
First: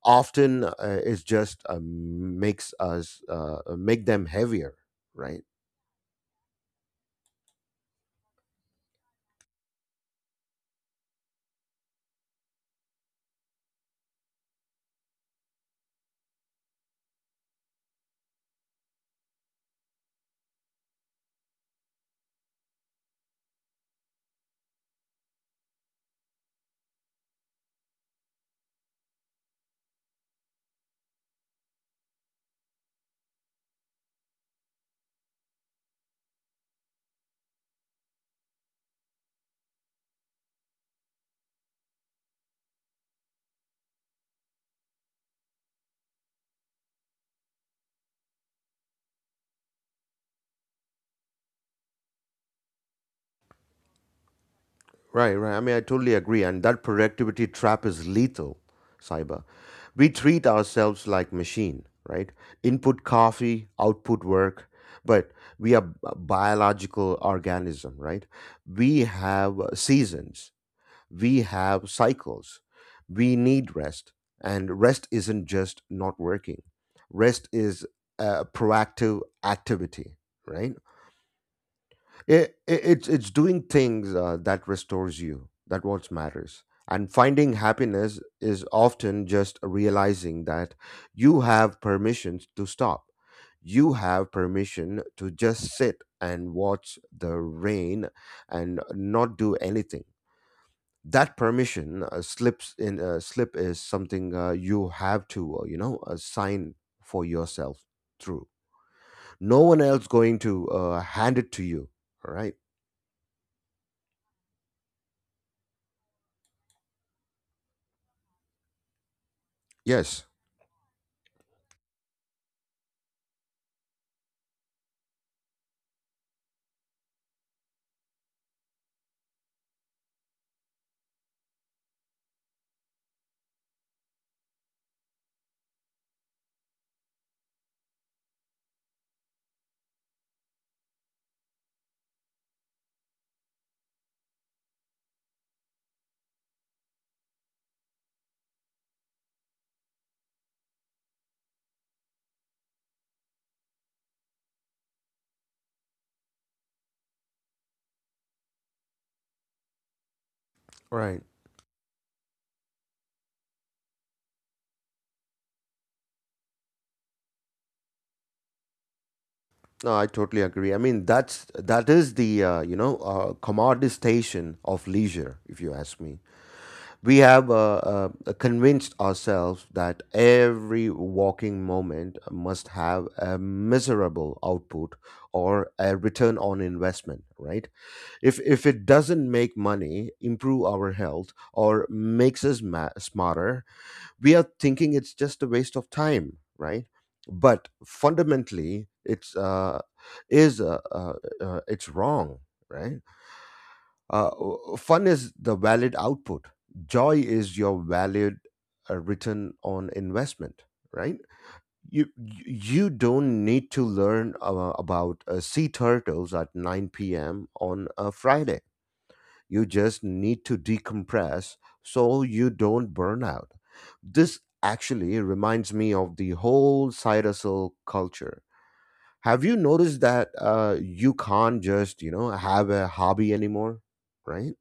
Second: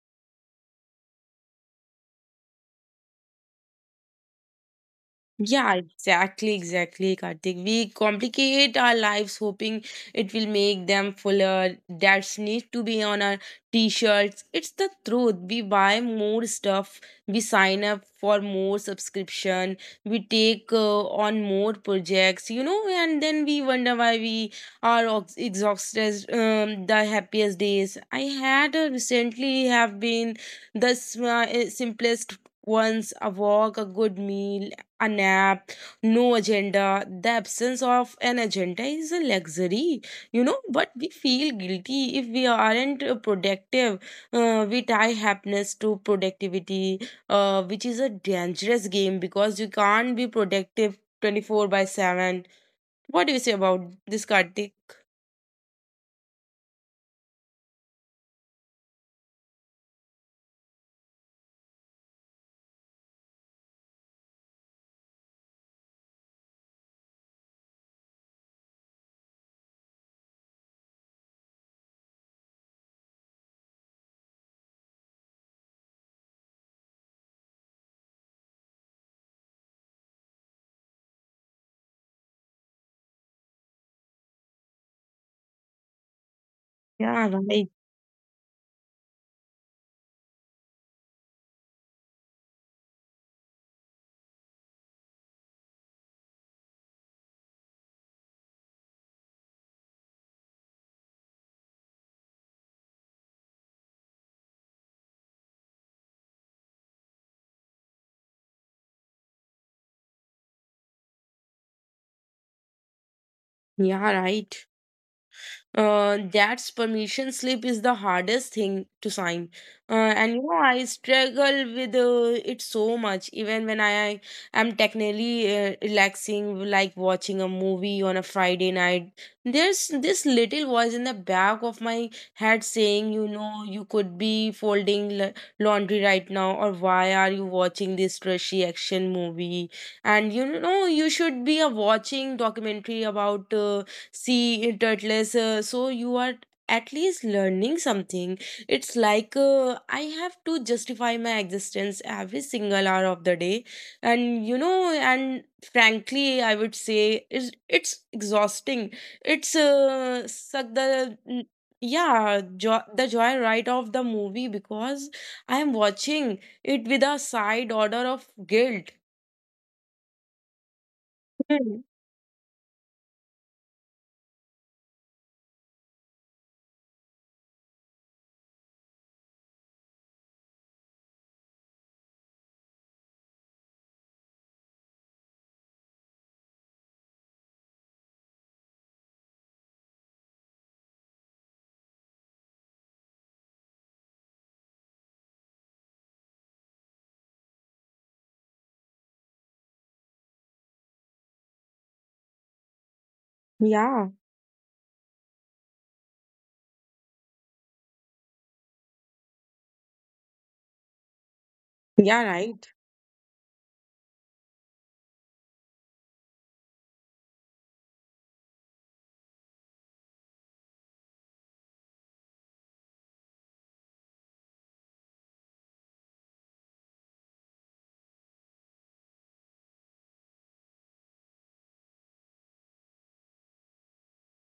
Speaker 1: often uh, it just uh, makes us uh, make them heavier, right?
Speaker 2: yeah, exactly, exactly, Karthik. We complicate our lives hoping it will make them fuller. That's need to be on our t-shirts. It's the truth. We buy more stuff, we sign up for more subscription, we take uh, on more projects, you know, and then we wonder why we are ox- exhausted um, the happiest days. I had uh, recently have been the sm- uh, simplest once a walk, a good meal, a nap, no agenda. The absence of an agenda is a luxury, you know, but we feel guilty if we aren't uh, productive. Uh, we tie happiness to productivity, uh, which is a dangerous game because you can't be productive twenty-four by seven. What do you say about this, Kartik?
Speaker 1: Right, right. I mean, I totally agree. And that productivity trap is lethal, cyber. We treat ourselves like machine, right? Input coffee, output work, but we are b- biological organism, right? We have seasons, we have cycles, we need rest, and rest isn't just not working. Rest is a proactive activity, right? It, it, it's it's doing things uh, that restores you. That what matters. And
Speaker 2: Yeah,
Speaker 1: finding
Speaker 2: right.
Speaker 1: happiness is often just realizing that you have permission to stop. You have permission to just sit and watch the rain and not do anything. That permission uh, slips in uh, slip is something uh, you have to uh, you know uh, sign for yourself through. No one else going to uh, hand it to you. All right.
Speaker 2: Yeah, right. Uh, that's permission slip is the hardest thing to sign uh,
Speaker 1: Yes.
Speaker 2: and you know I struggle with uh, it so much, even when I am technically uh, relaxing, like watching a movie on a Friday night. There's this little voice in the back of my head saying, you know, you could be folding la- laundry right now, or why are you watching this trashy action movie? And you know, you should be uh, watching documentary about uh, see turtles uh, so you are at least learning something. It's like uh, I have to justify my existence every single hour of the day. And you know, and frankly, I would say it's, it's exhausting. It's uh, suck the
Speaker 1: Right.
Speaker 2: n- yeah jo- the joy, right, of the movie because I am watching it with a side order of guilt.
Speaker 1: No, I totally agree. I mean, that's
Speaker 2: Hmm.
Speaker 1: that is the uh, you know uh, commoditization of leisure, if you ask me. We have uh, uh, convinced ourselves that every walking moment must have a miserable output or a return on investment, right? If if it doesn't make money, improve our health, or makes us ma- smarter, we are thinking it's just a waste of time, right? But fundamentally it's uh is uh, uh, uh, it's wrong, right?
Speaker 2: Yeah,
Speaker 1: Uh, w- fun is the valid output, joy is your valid uh, return on investment, right? you
Speaker 2: yeah,
Speaker 1: you
Speaker 2: right.
Speaker 1: you don't need to learn uh, about uh, sea turtles at nine p.m on a friday, you just need to decompress so you don't burn out. This actually reminds me of the whole side hustle culture. Have you noticed that uh, you can't just, you know, have a hobby anymore, right?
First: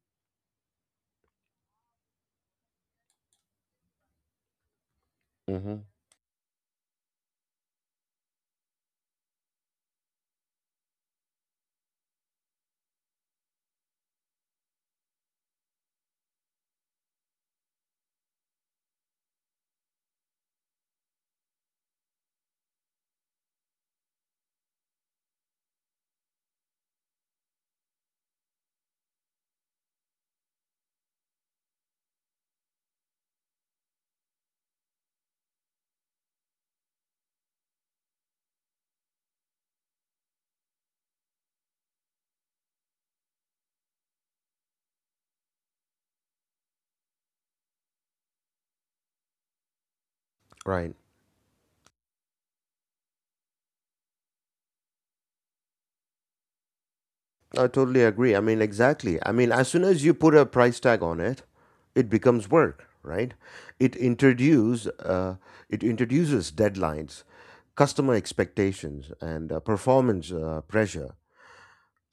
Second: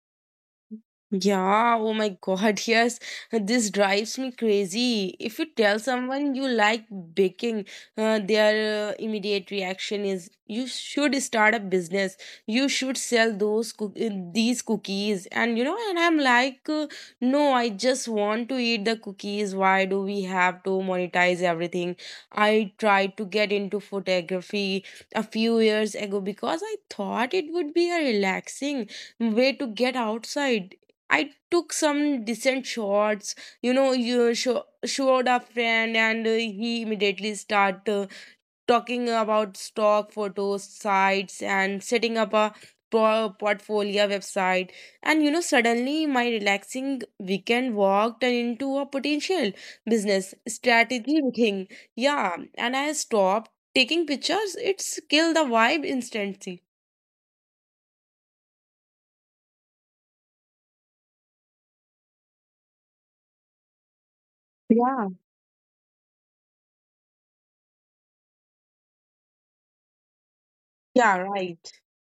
Speaker 2: Yeah, oh my god, yes, this drives me crazy. If you tell
Speaker 1: Hmm.
Speaker 2: someone you like baking, uh, their uh, immediate reaction is you should start a business. You should sell those cook- uh, these cookies. And you know, and I'm like, uh, no, I just want to eat the cookies. Why do we have to monetize everything? I tried to get into photography a few years ago because I thought it would be a relaxing way to get outside. I took some decent shots. You know, you show, showed a friend, and uh, he immediately start uh, talking about stock photos, sites, and setting up a pro- portfolio website. And you know, suddenly my relaxing weekend walked into a potential business
Speaker 1: Right.
Speaker 2: strategy thing. Yeah, and I stopped taking pictures. It's killed the vibe instantly.
Speaker 1: I totally agree. I mean, exactly. I mean, as soon as you put a price tag on it, it becomes work, right? It introduce
Speaker 2: Yeah,
Speaker 1: uh, it introduces deadlines, customer expectations, and uh, performance uh, pressure,
Speaker 2: yeah, right.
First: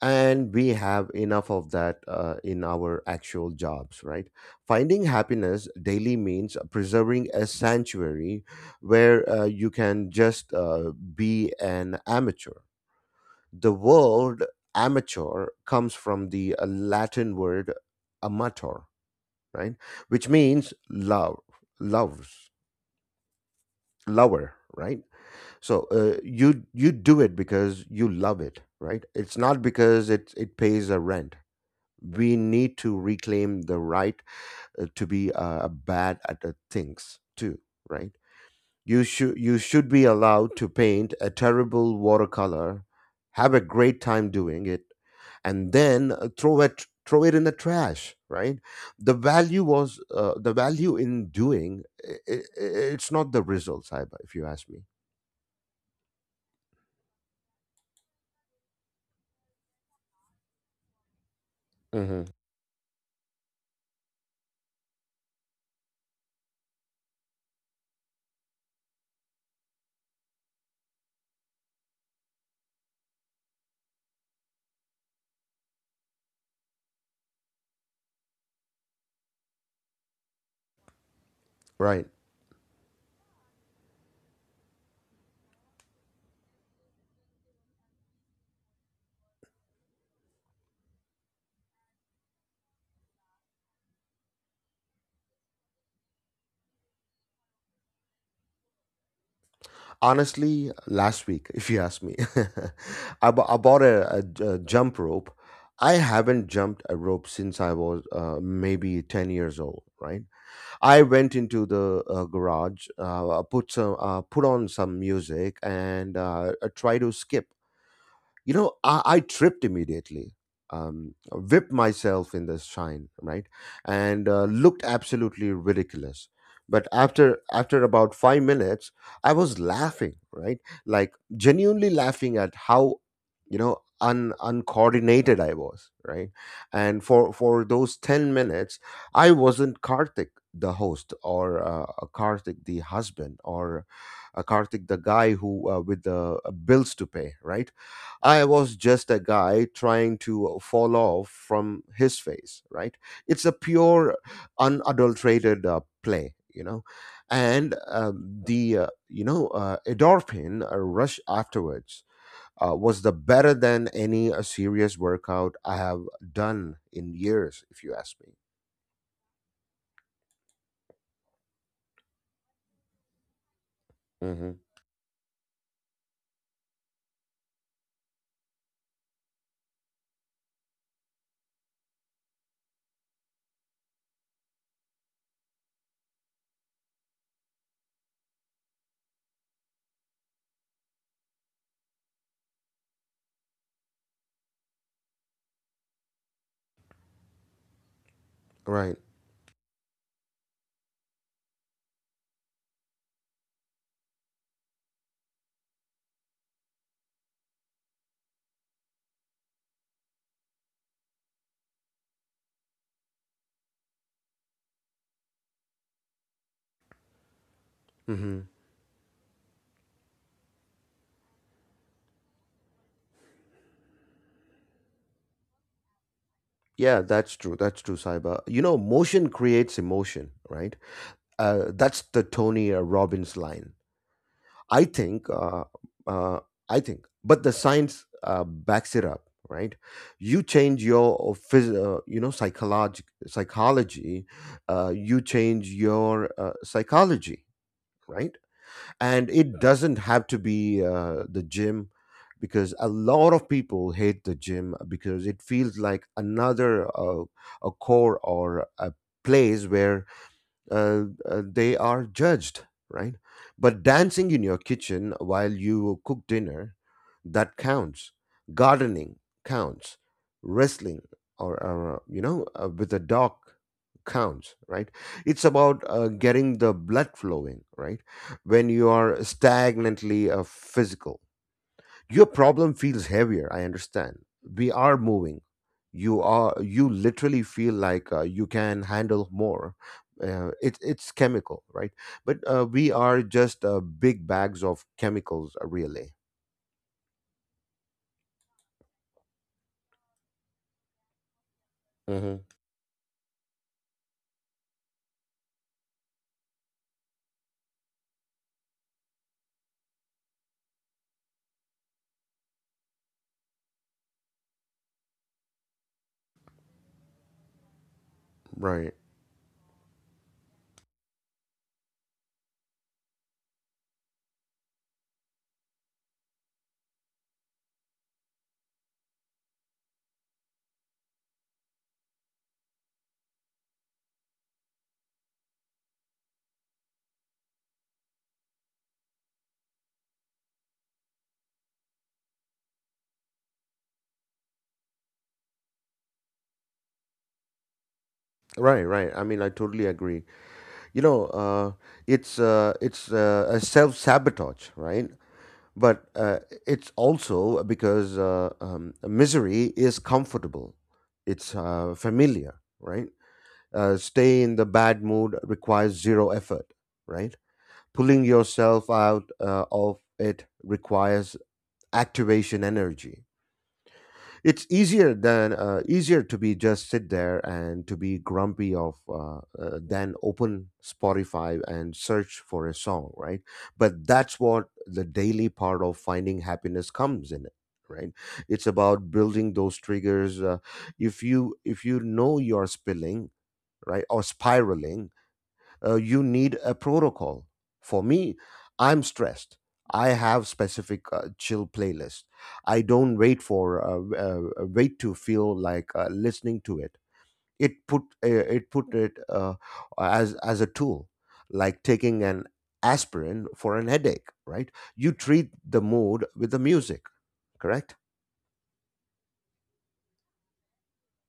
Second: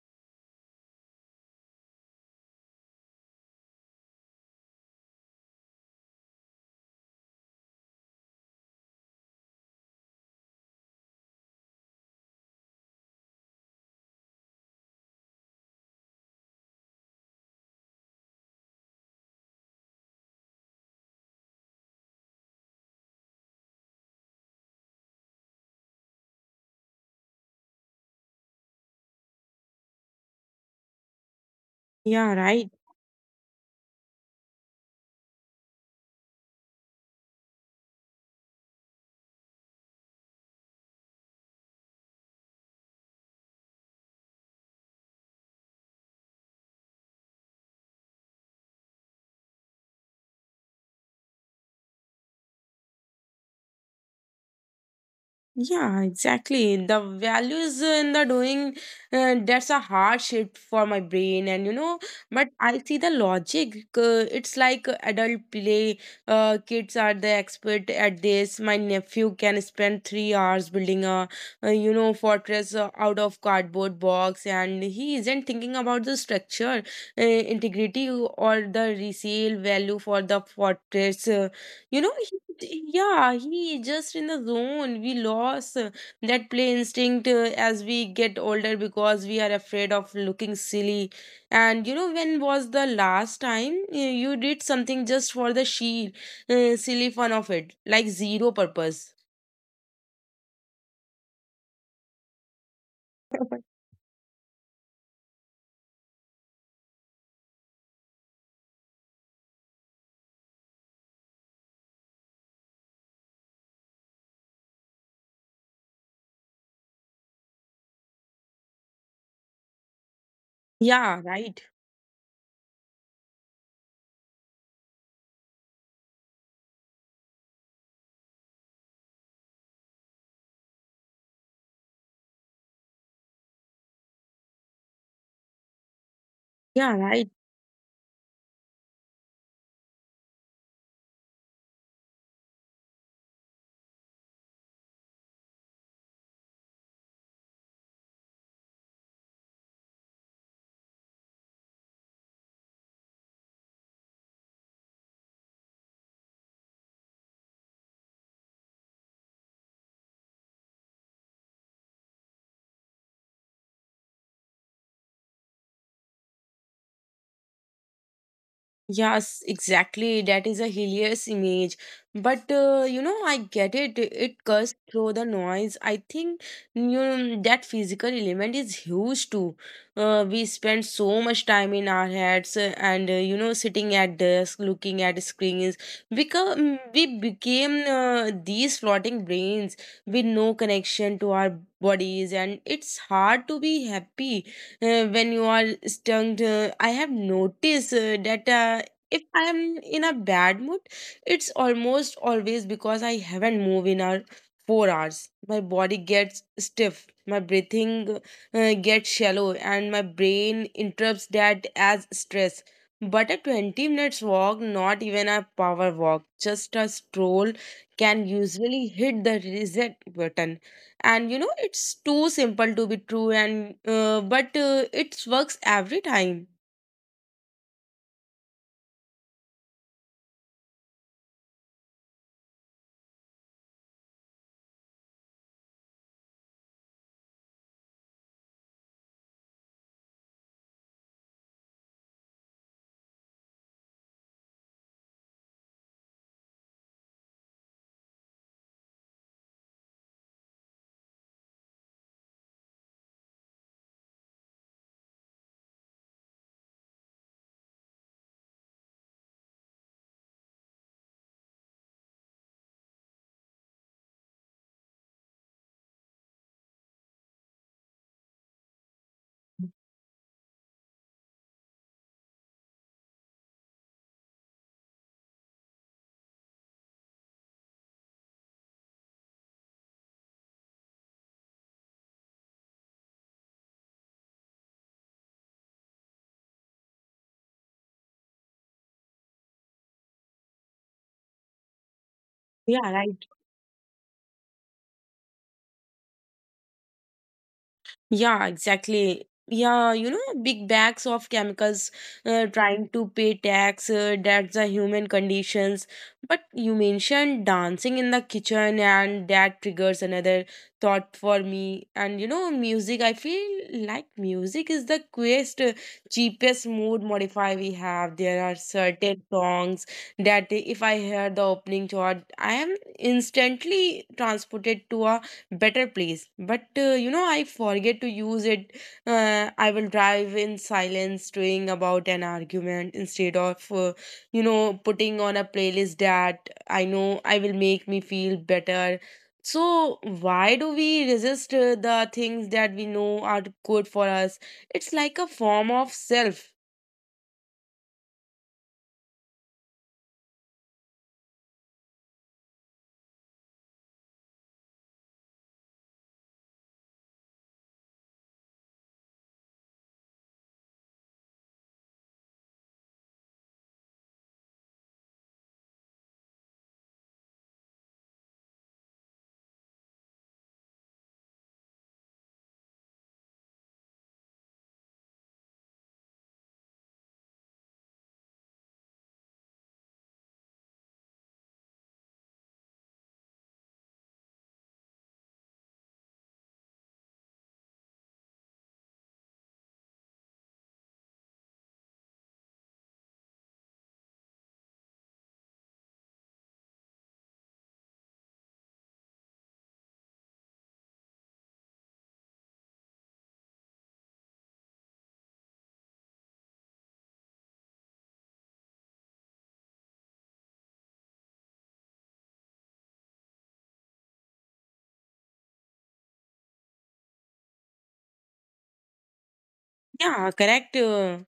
Speaker 1: and we have enough of that uh, in our actual jobs, right? Finding happiness daily means preserving a sanctuary where uh, you can just uh, be an amateur. The word amateur comes from the uh, latin word amator, right, which means love, loves, lover, right? So uh, you you do it because you love it, right, it's not because it it pays a rent.
Speaker 2: Yeah,
Speaker 1: we
Speaker 2: right.
Speaker 1: need to reclaim the right uh, to be uh, bad at the things too, right? You should you should be allowed to paint a terrible watercolor, have a great time doing it, and then uh, throw it throw it in the trash, right? The value was uh, the value in doing, i i i- it's not the results, I, if you ask me.
Speaker 2: Yeah, exactly. The values in the doing, uh, that's a hard shift for my brain. And you know,
Speaker 1: Hmm.
Speaker 2: but I see the logic. Uh, it's like adult play. Uh, kids are the expert at this. My nephew can spend three hours building a, uh, you know, fortress uh, out of cardboard box, and he isn't thinking about the structure, uh, integrity, or the resale value for the fortress. Uh, you
Speaker 1: Right.
Speaker 2: know, he, yeah, he just in the zone. We lost uh, that play instinct uh, as we get older because we are afraid of looking silly. And you know, when was the last time you, you did something just for the sheer uh, silly fun of it, like zero purpose?
Speaker 1: Honestly, last week, if you ask me, I, bou- I bought a, a j- a jump rope. I haven't jumped a rope since I was uh, maybe ten years old, right? I went into the uh, garage, uh, put some, uh, put on some music, and uh, uh, try to skip. You know, I, I tripped immediately, um,
Speaker 2: Yeah, right.
Speaker 1: whipped myself in the shine, right, and uh, looked absolutely ridiculous. But after after about five minutes, I was laughing, right, like genuinely laughing at how, you know, un uncoordinated I was, right,
Speaker 2: Yeah,
Speaker 1: and
Speaker 2: right.
Speaker 1: for for those ten minutes, I wasn't Karthik the host, or uh, a Karthik the husband, or a Karthik, the guy who uh, with the uh, bills to pay, right? I was just a guy trying to fall off from his face, right? It's a pure, unadulterated uh, play, you know. And um, the, uh, you know, uh, endorphin uh, rush afterwards uh, was the better than any uh, serious workout I have done in years, if you ask me.
Speaker 2: Yes, exactly. That is a hilarious image. But uh, you know, I get it. It
Speaker 1: Hmm.
Speaker 2: cuts through the noise. I think, you know, that physical element is huge too. Uh, we spend so much time in our heads uh, and uh, you know, sitting at desk, looking at screens. Become We became uh, these floating brains with no connection to our bodies, and it's hard to be happy uh, when you are stung. Uh, I have noticed uh, that uh,
Speaker 1: Right.
Speaker 2: if I am in a bad mood, it's almost always because I haven't moved in a four hours. My body gets stiff, my breathing uh, gets shallow, and my brain interprets that as stress. But a twenty minutes walk, not even a power walk, just a stroll can
Speaker 1: Hmm.
Speaker 2: usually hit the reset button. And you know, it's too simple to be true, and uh, but uh, it works every time.
Speaker 1: Yeah, that's true. That's true, Saiba. You know, motion creates emotion, right? Uh, that's the Tony uh, Robbins line. I think, uh, uh, I think, but the science uh, backs it up, right? You change your phys- uh, you know, psychology, psychology. Uh, you change your uh, psychology, right? And it doesn't have to be uh, the gym, because a lot of people hate the gym because it feels like another uh, a core or a place where uh, uh, they are judged, right? But dancing in your kitchen while you cook dinner, that counts. Gardening counts. Wrestling, or, or you know, uh, with a dog counts, right? It's about uh, getting the blood flowing, right? When you are stagnantly uh, physical, your problem feels heavier. I understand, we are moving. You are you literally feel like uh, you can handle more. Uh, it, it's chemical, right? But uh,
Speaker 2: Yeah,
Speaker 1: we
Speaker 2: right.
Speaker 1: are just uh, big bags of chemicals, uh, really.
Speaker 2: Yeah, exactly. Yeah, you know, big bags of chemicals
Speaker 1: Hmm.
Speaker 2: uh, trying to pay tax, uh, that's the human conditions. But you mentioned dancing in the kitchen, and that triggers another thought for me. And you know, music, I feel like music is the quickest, uh, cheapest mood modifier we have. There are
Speaker 1: Right,
Speaker 2: certain songs that if I hear the opening chord, I am instantly transported to a better place. But uh, you know, I forget to use it. uh, I will drive in silence doing about an argument instead of uh, you know, putting on a playlist that I know I will make me feel better. So why do we resist uh, the things that we know are good for us? It's like a form of self.
Speaker 1: right, right, I mean, I totally agree. you know uh, it's uh, it's uh, a self-sabotage, right? But uh, it's also because uh, um, misery is comfortable. It's uh, familiar, right? Uh, stay in the bad mood requires zero effort, right? Pulling yourself out uh, of it requires activation energy. It's easier than uh, easier to be just sit there and to be grumpy of uh, uh, than open Spotify and search for a song, right? But that's what the daily part of finding happiness comes in it, right? It's about building those triggers. Uh, if you if you know you're spilling, right, or spiraling, uh, you need a protocol. For me, I'm stressed. I have specific uh, chill playlist. I don't wait for uh, uh, wait to feel like uh, listening to it. It put uh, it put it uh, as as a tool, like taking an aspirin for an headache. Right? You treat the mood with the music. Correct?
Speaker 2: Yeah, correct. Uh,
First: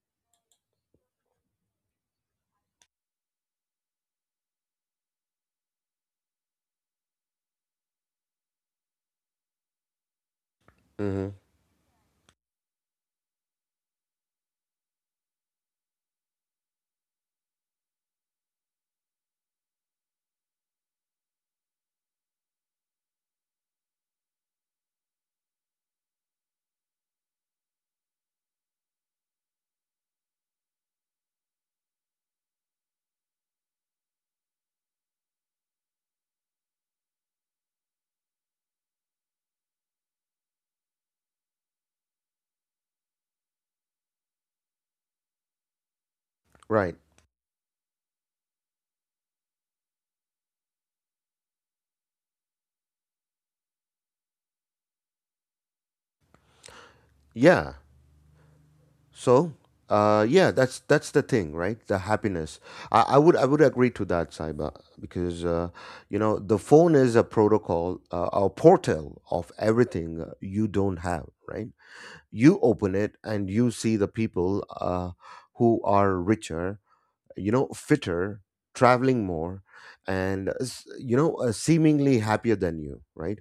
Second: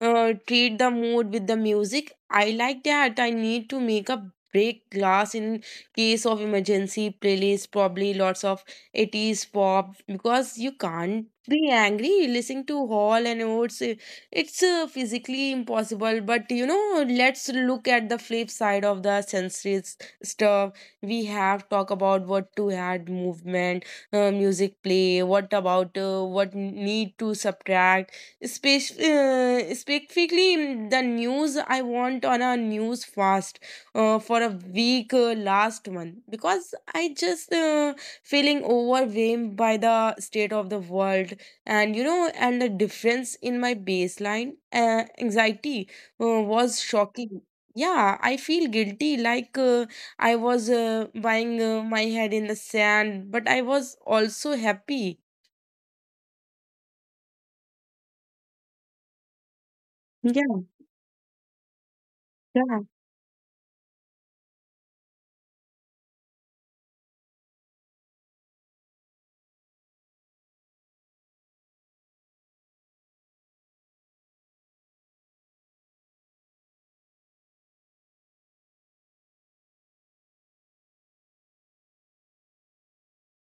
Speaker 2: uh, Treat the mood with the music. I like that. I need to make a break glass in case of emergency playlist, probably lots of eighties pop because you can't
Speaker 1: Hmm.
Speaker 2: be angry listening to Hall and Oates. Uh, It's uh, physically impossible, but you know, let's look at the flip side of the sensory s- stuff. We have talk about what to add movement, uh, music play, what about uh, what need to subtract. Spec- uh, specifically, mm, the news. I want on a news fast uh, for a week uh, last month, because I just uh, feeling overwhelmed by the state of the world. And you know, and the difference in my baseline uh, anxiety uh, was
Speaker 1: Right.
Speaker 2: shocking. Yeah, I feel guilty, like uh, I was uh, buying uh, my head in the sand, but I was also happy.
Speaker 1: Yeah. So, uh, yeah,
Speaker 2: Yeah,
Speaker 1: that's that's the thing, right? The happiness.
Speaker 2: yeah,
Speaker 1: I, I would I would agree to that, Saiba, because uh, you know the phone is a protocol, uh, a portal of everything you don't have, right? You open it and you see the people uh, who are richer, you know, fitter, traveling more, and uh, s- you know, uh, seemingly happier than you, right?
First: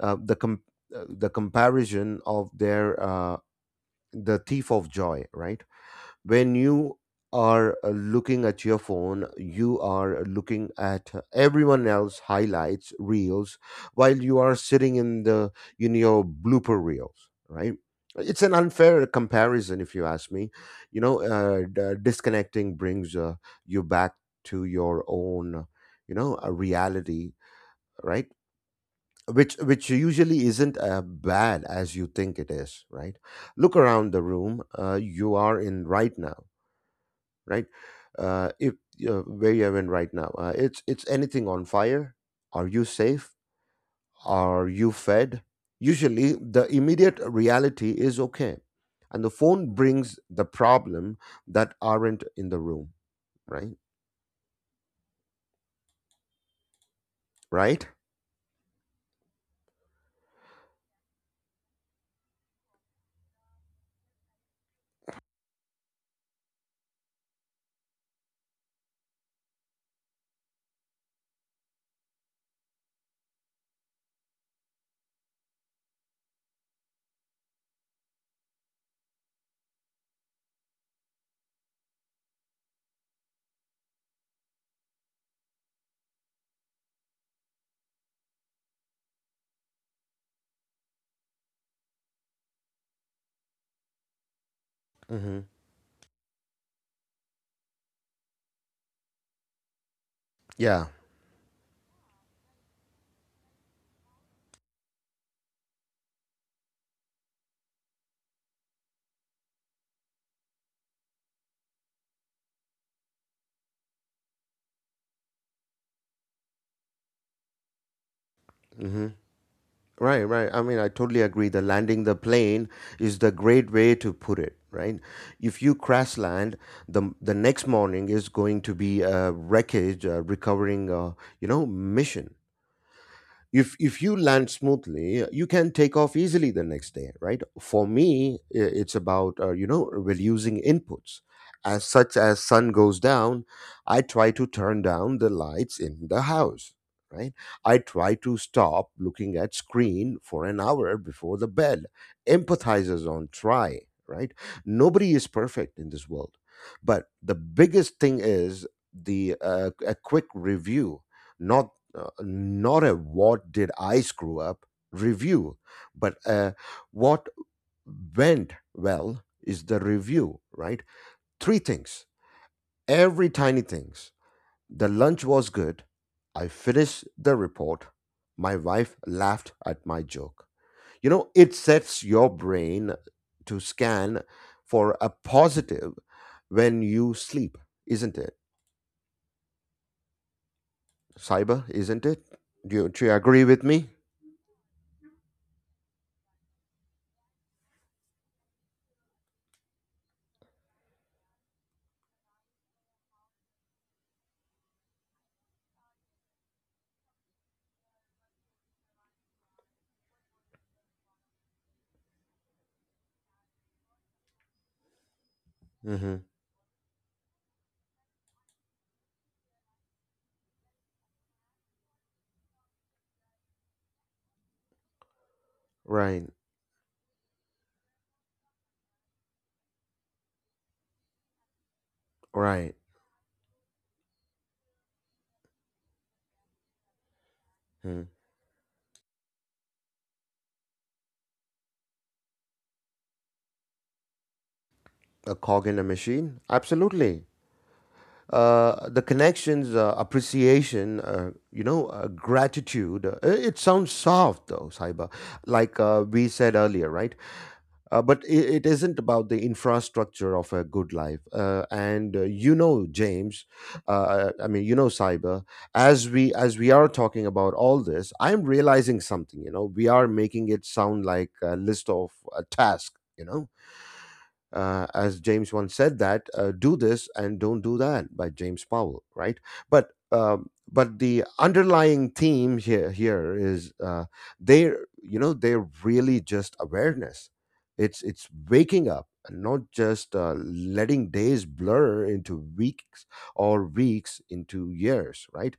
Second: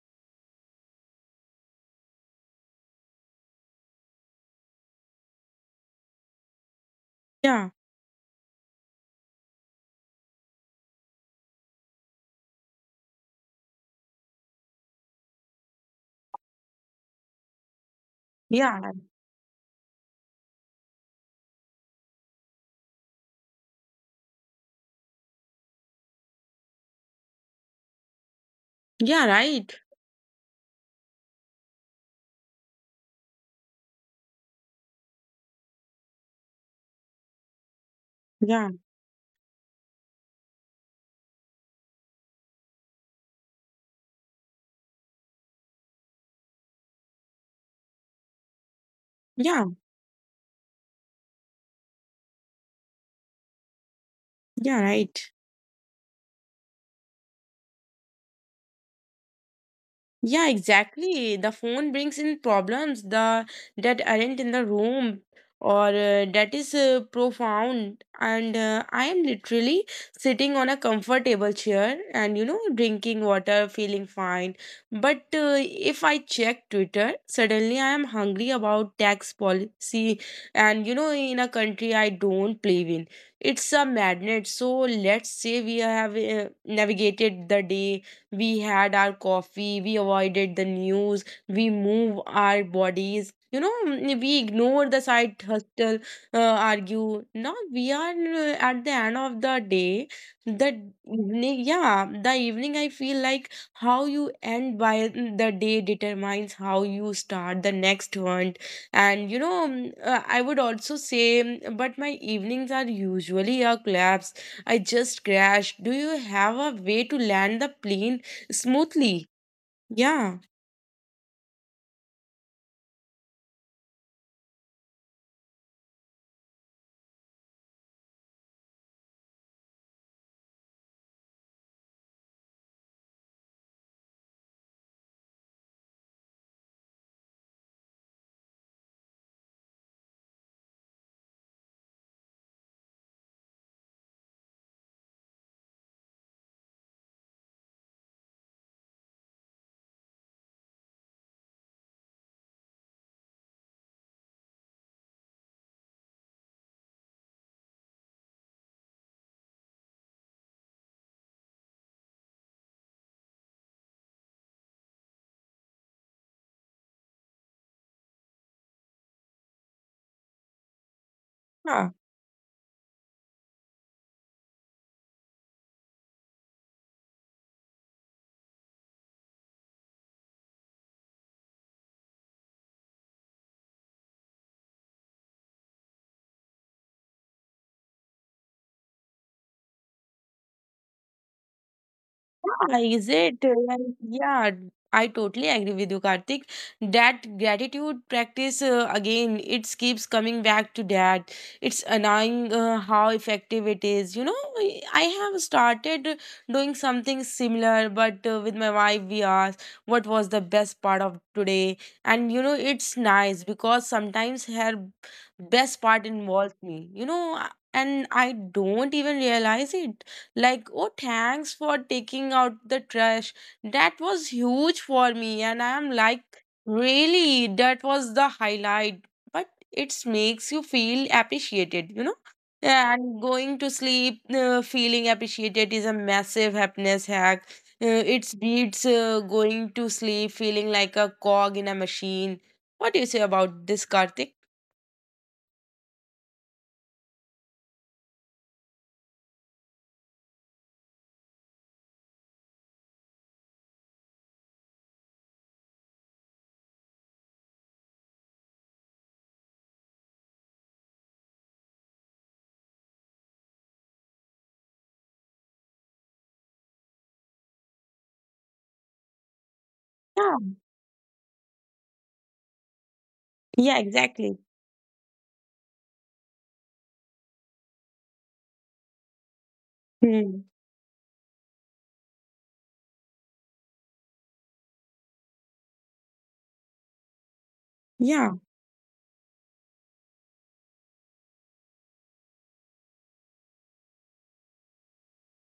Speaker 1: Uh, the com- uh, the comparison of their, uh, the thief of joy, right? When you
Speaker 2: yeah,
Speaker 1: are uh, looking at your phone, you are looking at everyone else highlights reels, while you are sitting in the in your blooper reels, right? It's an
Speaker 2: yeah,
Speaker 1: unfair comparison, if you ask me. You know, uh, d- uh, disconnecting brings uh, you back to your own, you know, uh, reality, right?
Speaker 2: yeah,
Speaker 1: Which
Speaker 2: right.
Speaker 1: which usually isn't uh, bad as you think it is, right? Look around the room uh, you are in right now, right? Uh,
Speaker 2: Yeah,
Speaker 1: if uh, where you're in right now, uh, it's it's anything on fire. Are you safe? Are you fed? Usually, the immediate reality is okay, and the
Speaker 2: yeah,
Speaker 1: phone brings the problem that aren't in the room, right?
Speaker 2: yeah, right.
Speaker 1: Right?
Speaker 2: Yeah, exactly. The phone brings in problems the that aren't in the room, or uh, that is uh, profound. And uh, I am literally sitting on a comfortable chair, and you know, drinking water, feeling fine. But uh, if I check Twitter, suddenly I am hungry about tax policy, and you know, in a country I don't believe in. It's a madness. So let's say we have uh, navigated the day. We had our coffee, we avoided the news, we move our bodies. You know, mm, we ignore the side
Speaker 1: Hmm.
Speaker 2: hustle, uh, argue. Now we are uh, at the end of the day. The
Speaker 1: Yeah.
Speaker 2: evening, yeah, the evening. I feel like how you end by the day determines how you start the next one. And you know, mm, uh, I would also say, mm, but my evenings are usually a collapse. I just crashed. Do you have a way to land the plane
Speaker 1: Mm-hmm.
Speaker 2: smoothly?
Speaker 1: Right,
Speaker 2: Yeah.
Speaker 1: right. I mean, I totally agree. The landing the plane is the great way to put it, right? If you crash land, the the next morning is going to be a wreckage uh, recovering, uh, you know, mission. If if you land smoothly, you can take off easily the next day, right? For me, i- it's about uh, you know reducing inputs. As such as sun goes down, I try to turn down the lights in the house, right? I try to stop looking at screen for an hour before the bed, empathizers on try, right? Nobody is perfect in this world, but the biggest thing is the uh, a quick review, not uh, not a what did I screw up review, but uh, what went well is the review, right? Three
Speaker 2: Yeah.
Speaker 1: things, every tiny things. The lunch was good. I finished the report. My wife laughed at my joke. You know, it sets your brain to scan for a positive when you sleep, isn't it? Cyber, isn't it? Do
Speaker 2: Yeah,
Speaker 1: you, do
Speaker 2: is
Speaker 1: you
Speaker 2: it?
Speaker 1: agree
Speaker 2: uh,
Speaker 1: with me?
Speaker 2: like- Yeah. I totally agree with you, Karthik. That gratitude practice, uh, again, it keeps coming back to that. It's annoying uh, how effective it is. You know, I I have started doing something similar, but uh, with my wife, we asked what was the best part of today. And, you know, it's nice because sometimes her best part
Speaker 1: Hmm.
Speaker 2: involves me, you know, and I don't even realize it, like, oh, thanks for taking out the trash, that was huge for me. And I am like,
Speaker 1: Right,
Speaker 2: really? That was the highlight? But it makes you feel appreciated, you know,
Speaker 1: right.
Speaker 2: and going to sleep uh, feeling appreciated is a massive happiness hack. Uh,
Speaker 1: Mm.
Speaker 2: it beats uh, going to sleep feeling like a cog in a machine. What do you say about this, Karthik?
Speaker 1: A cog in a machine? Absolutely. Uh, the connections, uh, appreciation, uh, you know, uh, gratitude. Uh, it sounds soft though, Saiba, like uh, we said earlier, right? Uh, but it, it isn't about the infrastructure of a good life. Uh, and uh, you know, James, uh, I mean, you know, Cyber. As we as we are talking about all this, I'm realizing something. You know, we are
Speaker 2: Yeah,
Speaker 1: making it sound like a list of a task. You know,
Speaker 2: yeah, exactly.
Speaker 1: uh, as James once said that uh, "Do this and don't do that" by James Powell, right? But
Speaker 2: Hmm.
Speaker 1: um, but the underlying theme here here is, uh, they you know they're really just awareness. It's it's
Speaker 2: Yeah,
Speaker 1: waking up and not just uh, letting days blur into weeks or weeks into years, right?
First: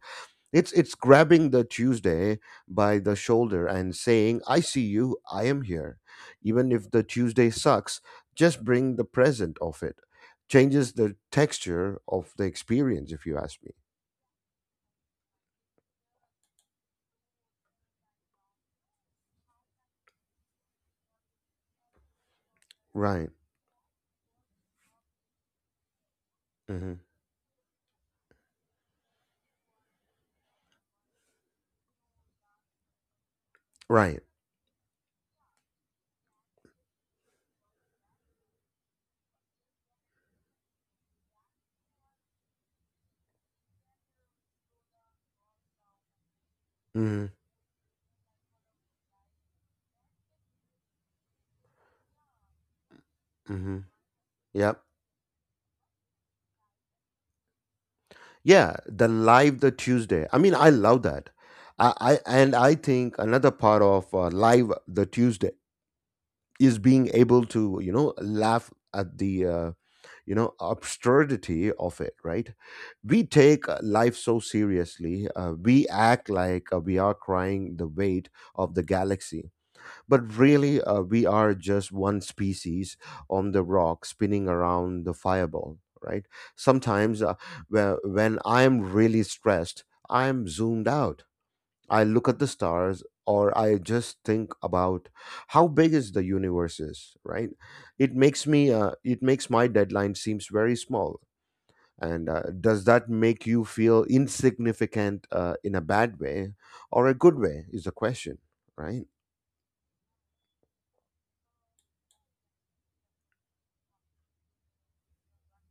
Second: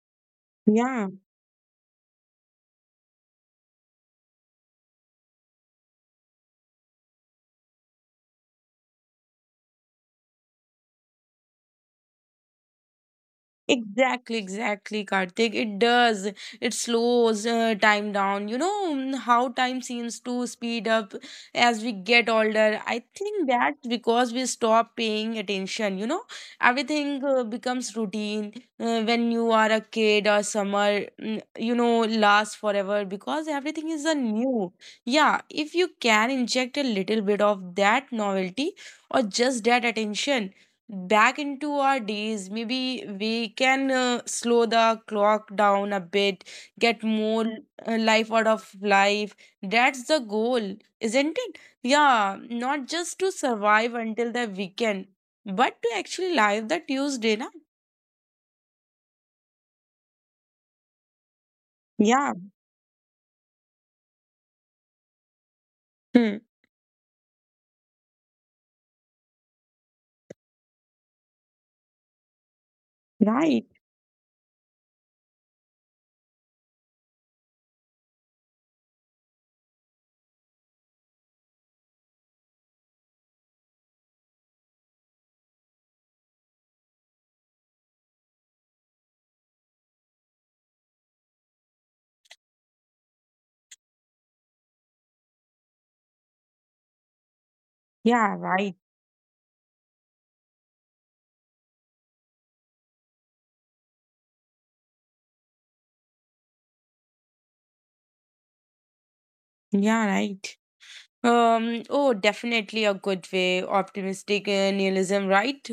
Speaker 1: It's it's
Speaker 2: yeah.
Speaker 1: grabbing the Tuesday by the shoulder and saying, "I see you. I am here." Even if the Tuesday sucks, just bring the present of it. Changes the texture of the experience, if you ask me.
Speaker 2: Exactly, exactly, Karthik. It does. It slows uh, time down. You know mm, how time seems to speed up as we get older. I
Speaker 1: Right.
Speaker 2: think that's because we stop paying attention. You know,
Speaker 1: Hmm.
Speaker 2: everything uh, becomes routine uh, when you are a kid or summer, mm, you know, lasts forever because everything is a
Speaker 1: Right.
Speaker 2: new. Yeah, if you can inject a little bit of that novelty or just that attention back into our days maybe we can uh, slow the clock down a bit, get
Speaker 1: Hmm.
Speaker 2: more uh, life out of life. That's the goal, isn't it? Yeah, not just to
Speaker 1: Hmm.
Speaker 2: survive until the
Speaker 1: Yep.
Speaker 2: weekend, but to actually live the tuesday na.
Speaker 1: Yeah. The live the Tuesday. I mean, I love that. I, I
Speaker 2: Yeah.
Speaker 1: and I think another part of uh, live the Tuesday
Speaker 2: Hmm.
Speaker 1: is being able to you know laugh at the uh, you know absurdity of it, right? We
Speaker 2: Right.
Speaker 1: take uh, life so seriously, uh, we act like uh, we are crying the weight of the galaxy, but really, uh, we are just one species on the rock spinning around the fireball, right? Sometimes uh, whe- when I'm really stressed, I'm zoomed out. I look at the stars or I just think about how big is the universe is, right? It
Speaker 2: Yeah.
Speaker 1: makes
Speaker 2: Right.
Speaker 1: me uh, it makes my deadline seems very small. And uh, does that make you feel insignificant uh, in a bad way or a good way is the question, right?
Speaker 2: Yeah. Right. Um, oh, definitely a good way. Optimistic uh, nihilism, right?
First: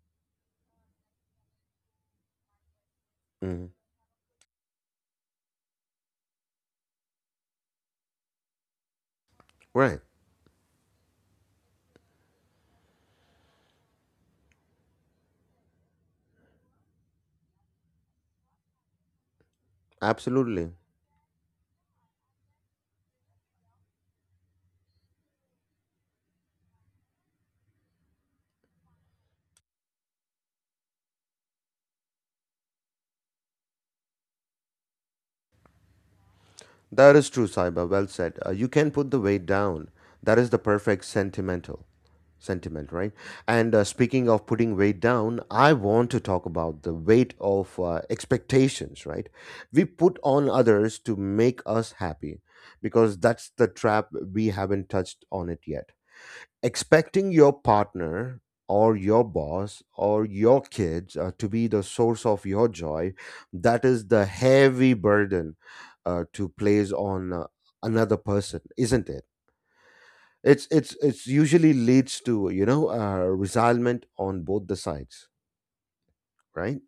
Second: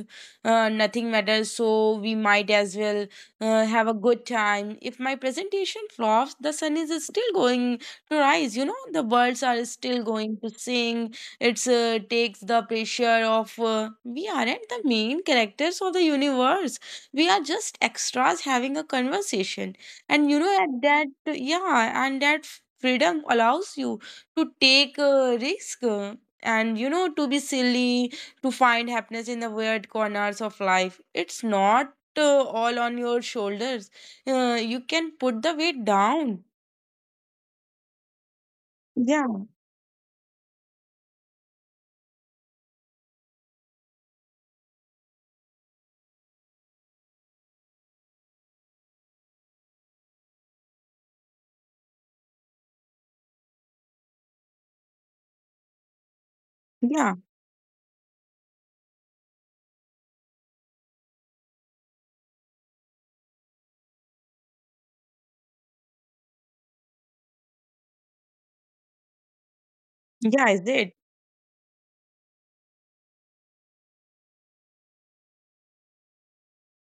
Speaker 2: Uh, nothing matters, so we might as well uh,
Speaker 1: Mhm.
Speaker 2: have a good time. If my presentation flops, the sun is still going to rise, you know, the birds are
Speaker 1: Right.
Speaker 2: still going to sing. It's uh, takes the pressure of uh, we aren't the main characters of the universe, we are just extras having a conversation. And you know,
Speaker 1: Absolutely.
Speaker 2: at that, yeah, and that freedom allows you to take a risk uh, and you know to be silly, to find happiness in the weird corners of life. It's not uh, all on your shoulders. Uh, you can put the weight down.
Speaker 1: That is true, Saiba. Well said. Uh, you can put the weight
Speaker 2: Yeah.
Speaker 1: down. That is the perfect sentimental. sentiment, right? And uh, speaking of putting weight down, I want to talk about the weight of uh, expectations, right? We put on others to make us happy, because that's the trap, we haven't touched on it yet.
Speaker 2: Yeah.
Speaker 1: Expecting your partner or your boss or your kids uh, to be the source of your joy, that is the heavy burden uh, to place on uh, another person, isn't it?
Speaker 2: Yeah, is
Speaker 1: it's it's
Speaker 2: it?
Speaker 1: it's usually leads to you know uh, resentment on both the sides, right?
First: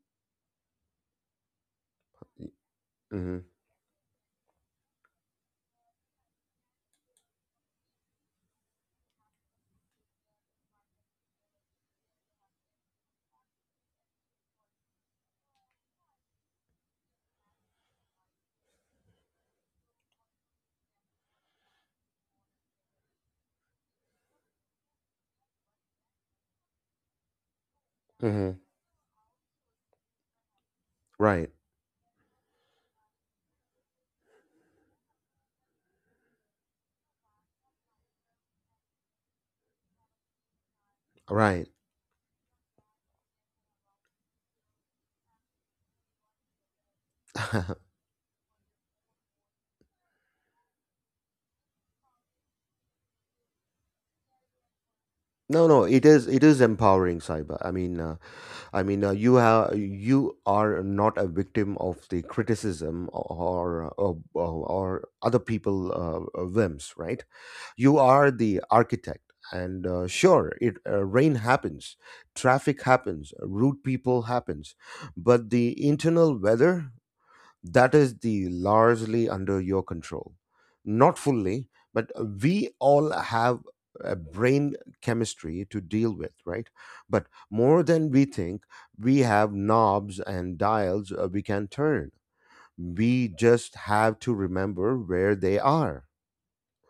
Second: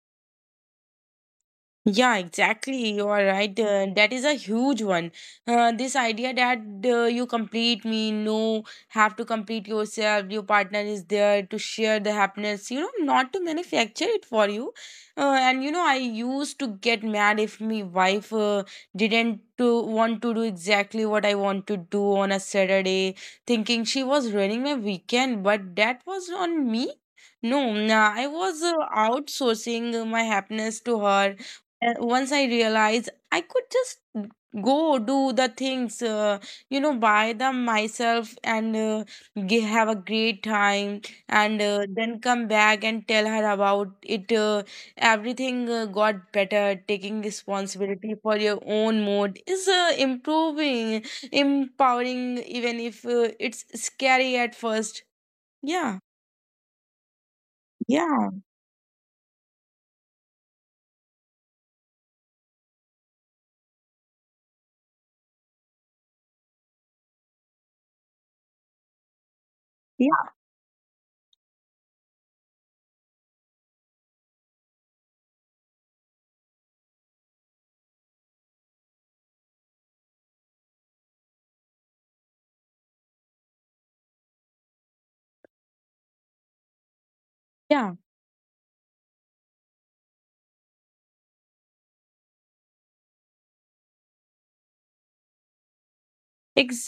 Speaker 2: Yeah, exactly. You are
Speaker 1: Mm-hmm.
Speaker 2: right. Uh, that is a huge one. Uh, this idea that uh, you complete me, no, have to complete yourself. Your partner is there to share the happiness, you know, not to manufacture it for you. Uh, and you know, I used to get mad if my wife uh, didn't to want to do exactly what I want to do on a Saturday, thinking she was ruining my weekend. But that was on me. No, nah, I was
Speaker 1: Mm-hmm.
Speaker 2: uh, outsourcing my happiness to her,
Speaker 1: Right.
Speaker 2: and once I realized I could just go do the things, uh, you know, buy them myself and uh, g- have a great time, and
Speaker 1: Right.
Speaker 2: uh, then come back and tell her about it. Uh, everything uh, got better. Taking responsibility for your own mood is uh, improving, empowering, even if uh, it's scary at first.
Speaker 1: No, no,
Speaker 2: Yeah,
Speaker 1: it is it is empowering, Saiba. I mean, uh,
Speaker 2: yeah,
Speaker 1: I mean, uh, you have you are not a victim of the criticism, or or, or other people uh, uh, whims, right? You are the architect, and uh,
Speaker 2: yeah.
Speaker 1: sure, it uh, rain happens, traffic happens, rude people happens, but the internal weather, that is the largely under your control, not fully, but we all have a brain chemistry to deal with, right? But more
Speaker 2: Yeah.
Speaker 1: than we think, we have knobs and dials uh, we can turn. We just have to remember where they are.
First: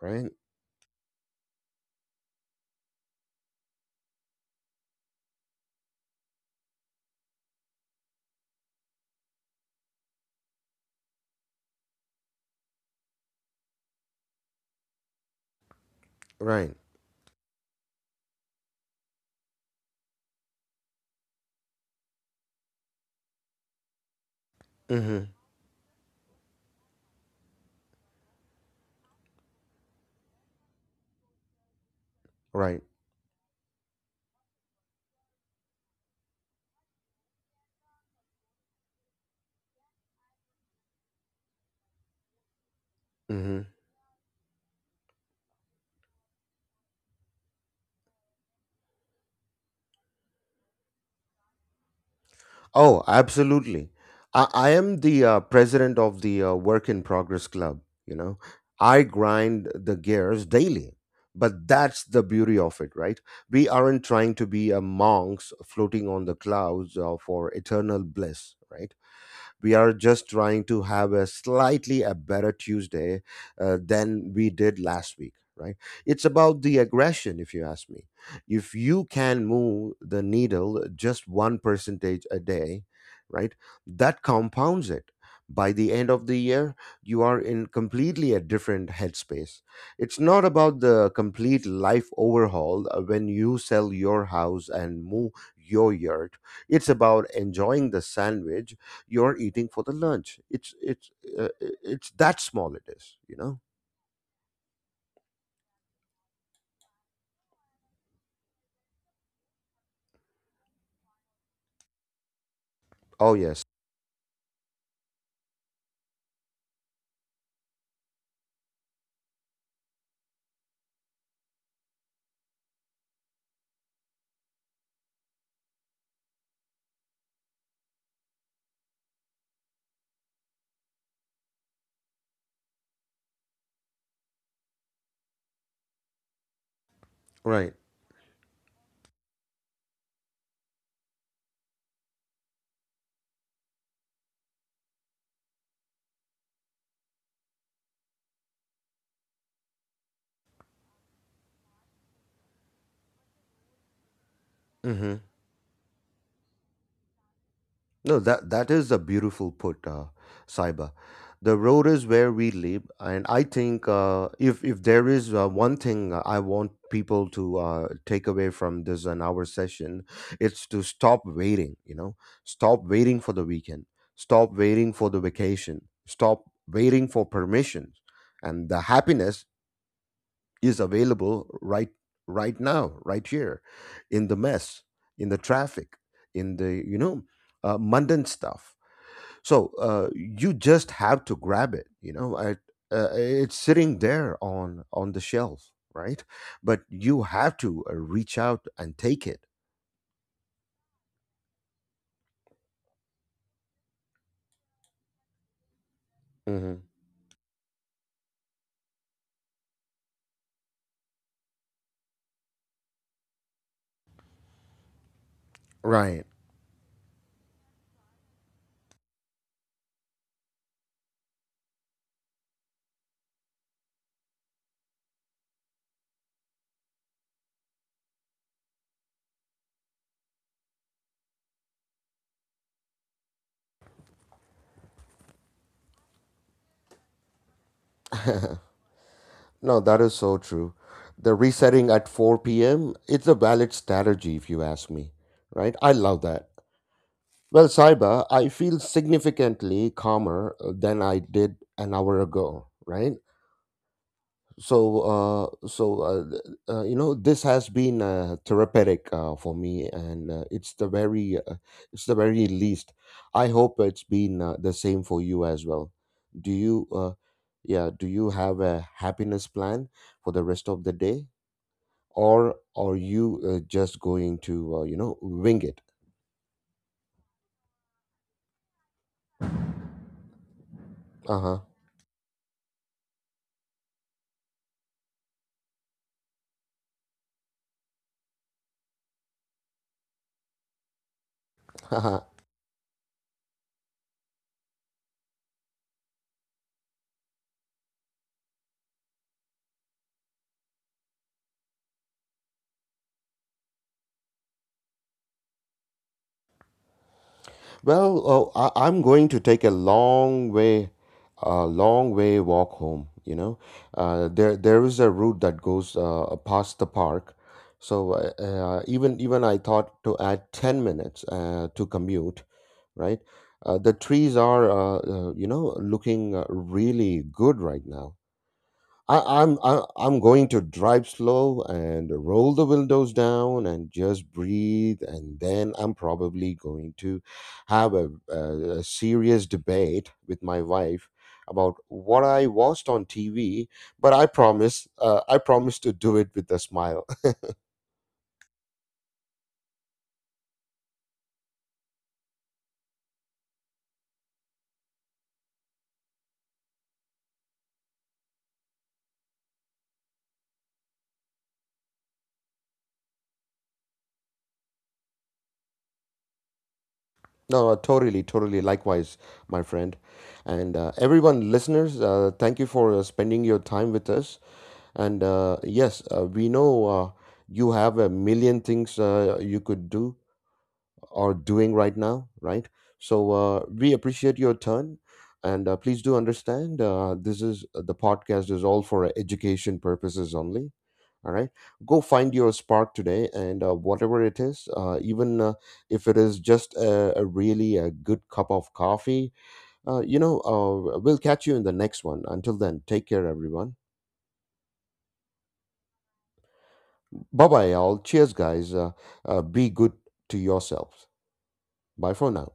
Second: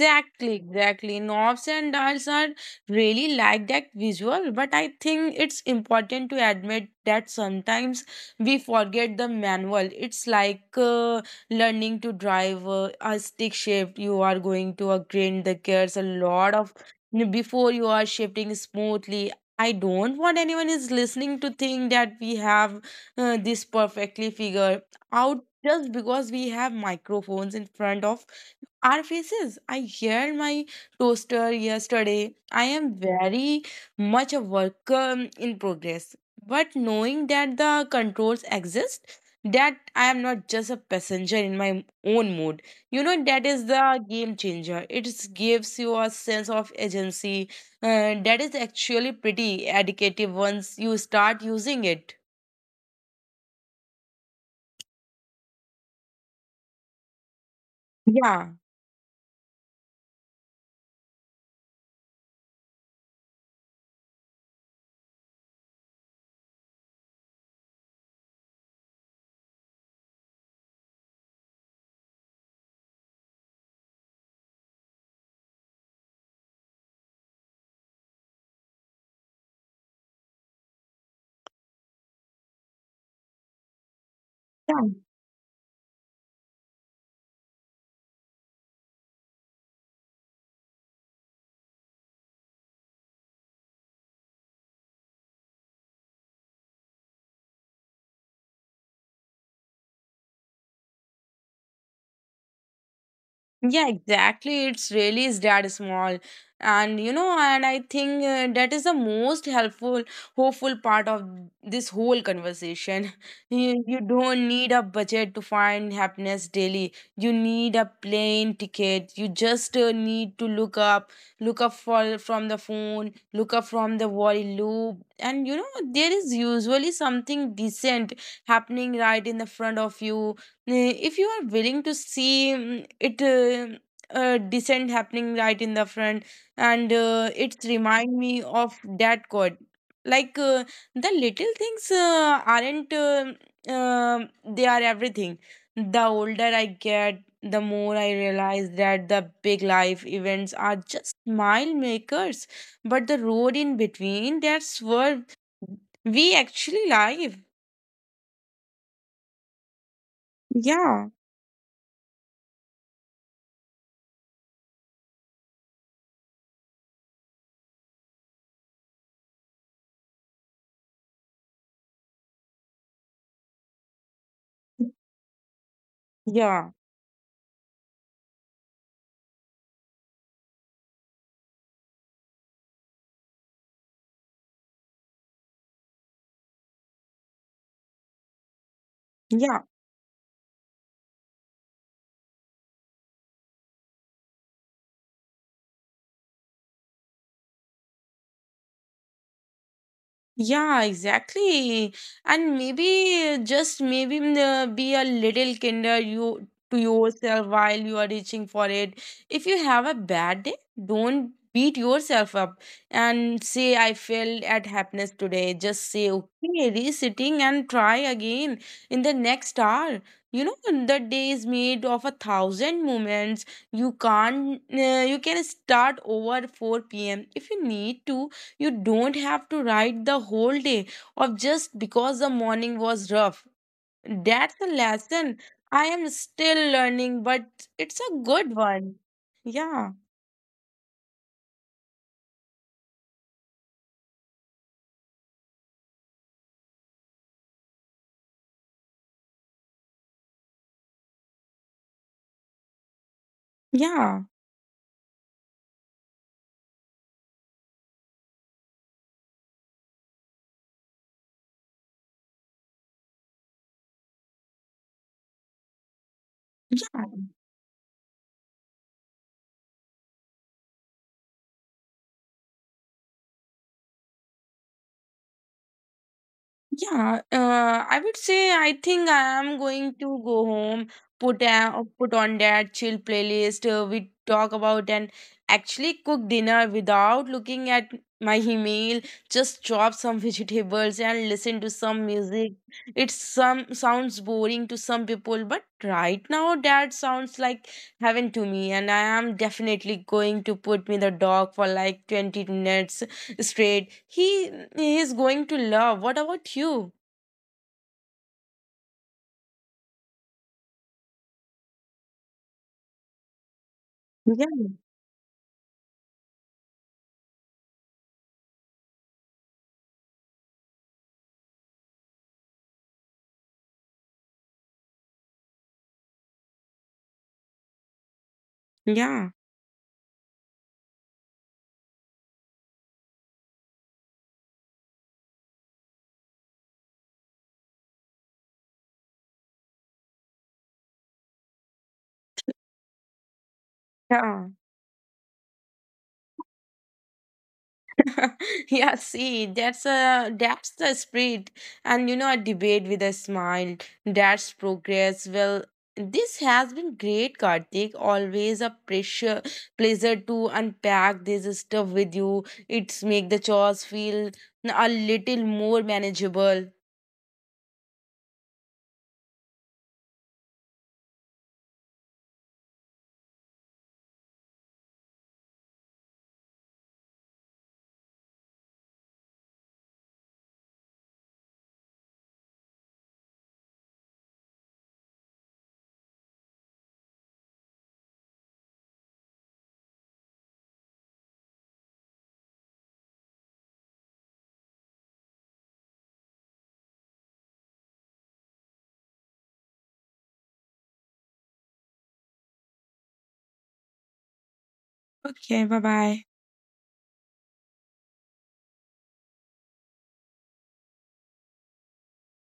Speaker 1: Right.
Speaker 2: exactly. Knobs and dials are really like that visual, but I think it's important to admit that sometimes we forget the manual. It's like uh, learning to drive uh, a stick shift. You are going to a grind. The gears a lot of
Speaker 1: Right.
Speaker 2: before you are shifting smoothly. I don't want anyone is listening to think that we have uh, this perfectly figured
Speaker 1: Hmm.
Speaker 2: out just because we have microphones in front of our faces. I heard my toaster yesterday. I
Speaker 1: Right.
Speaker 2: am very much a worker in progress. But knowing that the controls exist, that I am not just a passenger in my own mood, you know, that
Speaker 1: Hmm.
Speaker 2: is the game changer. It gives you a sense of agency uh, that is actually pretty addictive once you start using it.
Speaker 1: Oh, absolutely. I, I am the uh, president of the uh, Work in Progress Club. You know,
Speaker 2: Yeah.
Speaker 1: I grind the gears daily, but that's the beauty of it, right? We aren't trying to be a monks floating on the clouds uh, for eternal bliss, right? We are just trying to have a slightly a better Tuesday uh, than we did last week, right? It's about the aggression, if you ask me. If you can move the needle just one percentage a day, right? That compounds it. By the end of the year, you are in completely a different headspace. It's not about the complete life overhaul uh, when you sell your house and move your yurt. It's about enjoying the sandwich you're eating for the lunch. It's it's uh, it's that small. It is, you know.
Speaker 2: Yeah, exactly. It's really is that small. And you know, and I think uh, that is the most helpful, hopeful part of this whole conversation.
Speaker 1: Oh yes,
Speaker 2: You, you don't need a budget to find happiness daily. You need a plane ticket. You just uh, need to look up, look up for, from the phone, look up from the worry loop. And you know, there is usually something decent happening right in the front of you uh, if you are willing to see mm, it uh, uh, descent happening right in the front, and uh, it's
Speaker 1: right.
Speaker 2: remind me of that quote like uh, the little things uh, aren't uh, um they are everything. The older I get, the more I realize that the big life events are just mile makers, but the road in between, that's
Speaker 1: Hmm.
Speaker 2: where we actually live.
Speaker 1: No, that that is a beautiful put, uh, Saiba.
Speaker 2: Yeah.
Speaker 1: The road is where we live, and I think uh, if if there is uh, one thing I want people to uh, take away from this an hour session, it's to stop waiting. You know, stop waiting for the weekend, stop waiting for the vacation, stop
Speaker 2: Yeah.
Speaker 1: waiting for permission, and the happiness is available, right, right now, right here, in the mess, in the traffic, in the you know uh, mundane stuff.
Speaker 2: Yeah.
Speaker 1: So uh, you just have to grab it, you know, I, uh, it's sitting there on on the shelf, right? But you have to uh, reach out and take it.
Speaker 2: Yeah, exactly. And maybe, just maybe, mm, uh, be a little kinder you to
Speaker 1: Hmm.
Speaker 2: yourself while you are reaching for it. If you have a bad day, don't beat yourself up and say, I failed at happiness today. Just say,
Speaker 1: Right.
Speaker 2: okay, resitting and try again in the next hour. You know, the day is made of a thousand moments. You can't, uh, you can start over four p m if you need to. You don't have to write the whole day of just because the morning was rough. That's a lesson I am still learning, but it's a good one.
Speaker 1: No,
Speaker 2: Yeah,
Speaker 1: that is so true. The resetting at four p m p.m., it's a valid strategy, if you ask me, right? I love that. Well, Saiba, I feel significantly calmer uh, than I did an hour ago, right?
Speaker 2: yeah,
Speaker 1: So, uh, so uh, th- uh, you know, this has been uh, therapeutic uh, for me, and uh, it's the very, uh, it's the very least. I hope it's been uh, the same for you as well. Do you,
Speaker 2: yeah.
Speaker 1: uh, yeah, do you have a happiness plan for the rest of the day, or are you uh, just going to, uh, you know, wing it?
Speaker 2: Yeah, uh, I would say I think I am going to go home,
Speaker 1: Uh
Speaker 2: put a,
Speaker 1: huh.
Speaker 2: uh, put on that chill playlist. Uh, we talk about and actually cook dinner without looking at my email. Just chop some vegetables and listen to some music. It some sounds boring to some people, but right now that sounds like heaven to me. And I am definitely going to put me the dog for like twenty minutes straight. He is going to love. What about you?
Speaker 1: Well, oh, I, I'm going to take a long way, a long way walk home. You know, uh,
Speaker 2: Yeah.
Speaker 1: there there is a route that goes uh, past the park, so uh, uh, even even I thought to add ten minutes uh, to commute. Right, uh, the trees are uh, uh, you know looking uh, really good right now.
Speaker 2: Yeah.
Speaker 1: I, I'm I, I'm going to drive slow and roll the windows down and just breathe, and then I'm probably going to have a, a, a serious debate with my wife about what I watched on T V. But I
Speaker 2: Yeah.
Speaker 1: promise, uh, I promise to do it with a smile.
Speaker 2: Yeah, see, that's a that's the spirit. And you know, a debate with a smile, that's progress. Well, this has been great, Karthik. Always a pressure, pleasure to unpack this stuff with you. It's make the chores feel a little more manageable.
Speaker 1: No, totally, totally. Likewise, my friend, and uh, everyone, listeners, uh, thank you for uh, spending your time with us. And uh, yes, uh, we know uh, you have a million things uh, you could do or doing right now, right? So uh, we appreciate your turn. And uh, please do understand uh, this is uh, the podcast is all for education purposes only. All right. Go find your spark today, and uh, whatever it is, uh, even uh, if it is just a, a really a good cup of coffee, uh, you know, uh, we'll catch you in the next one. Until then, take care, everyone.
Speaker 2: Okay. Bye bye.
Speaker 1: Bye bye, all. Cheers, guys. Uh, uh, be good to yourselves. Bye for now.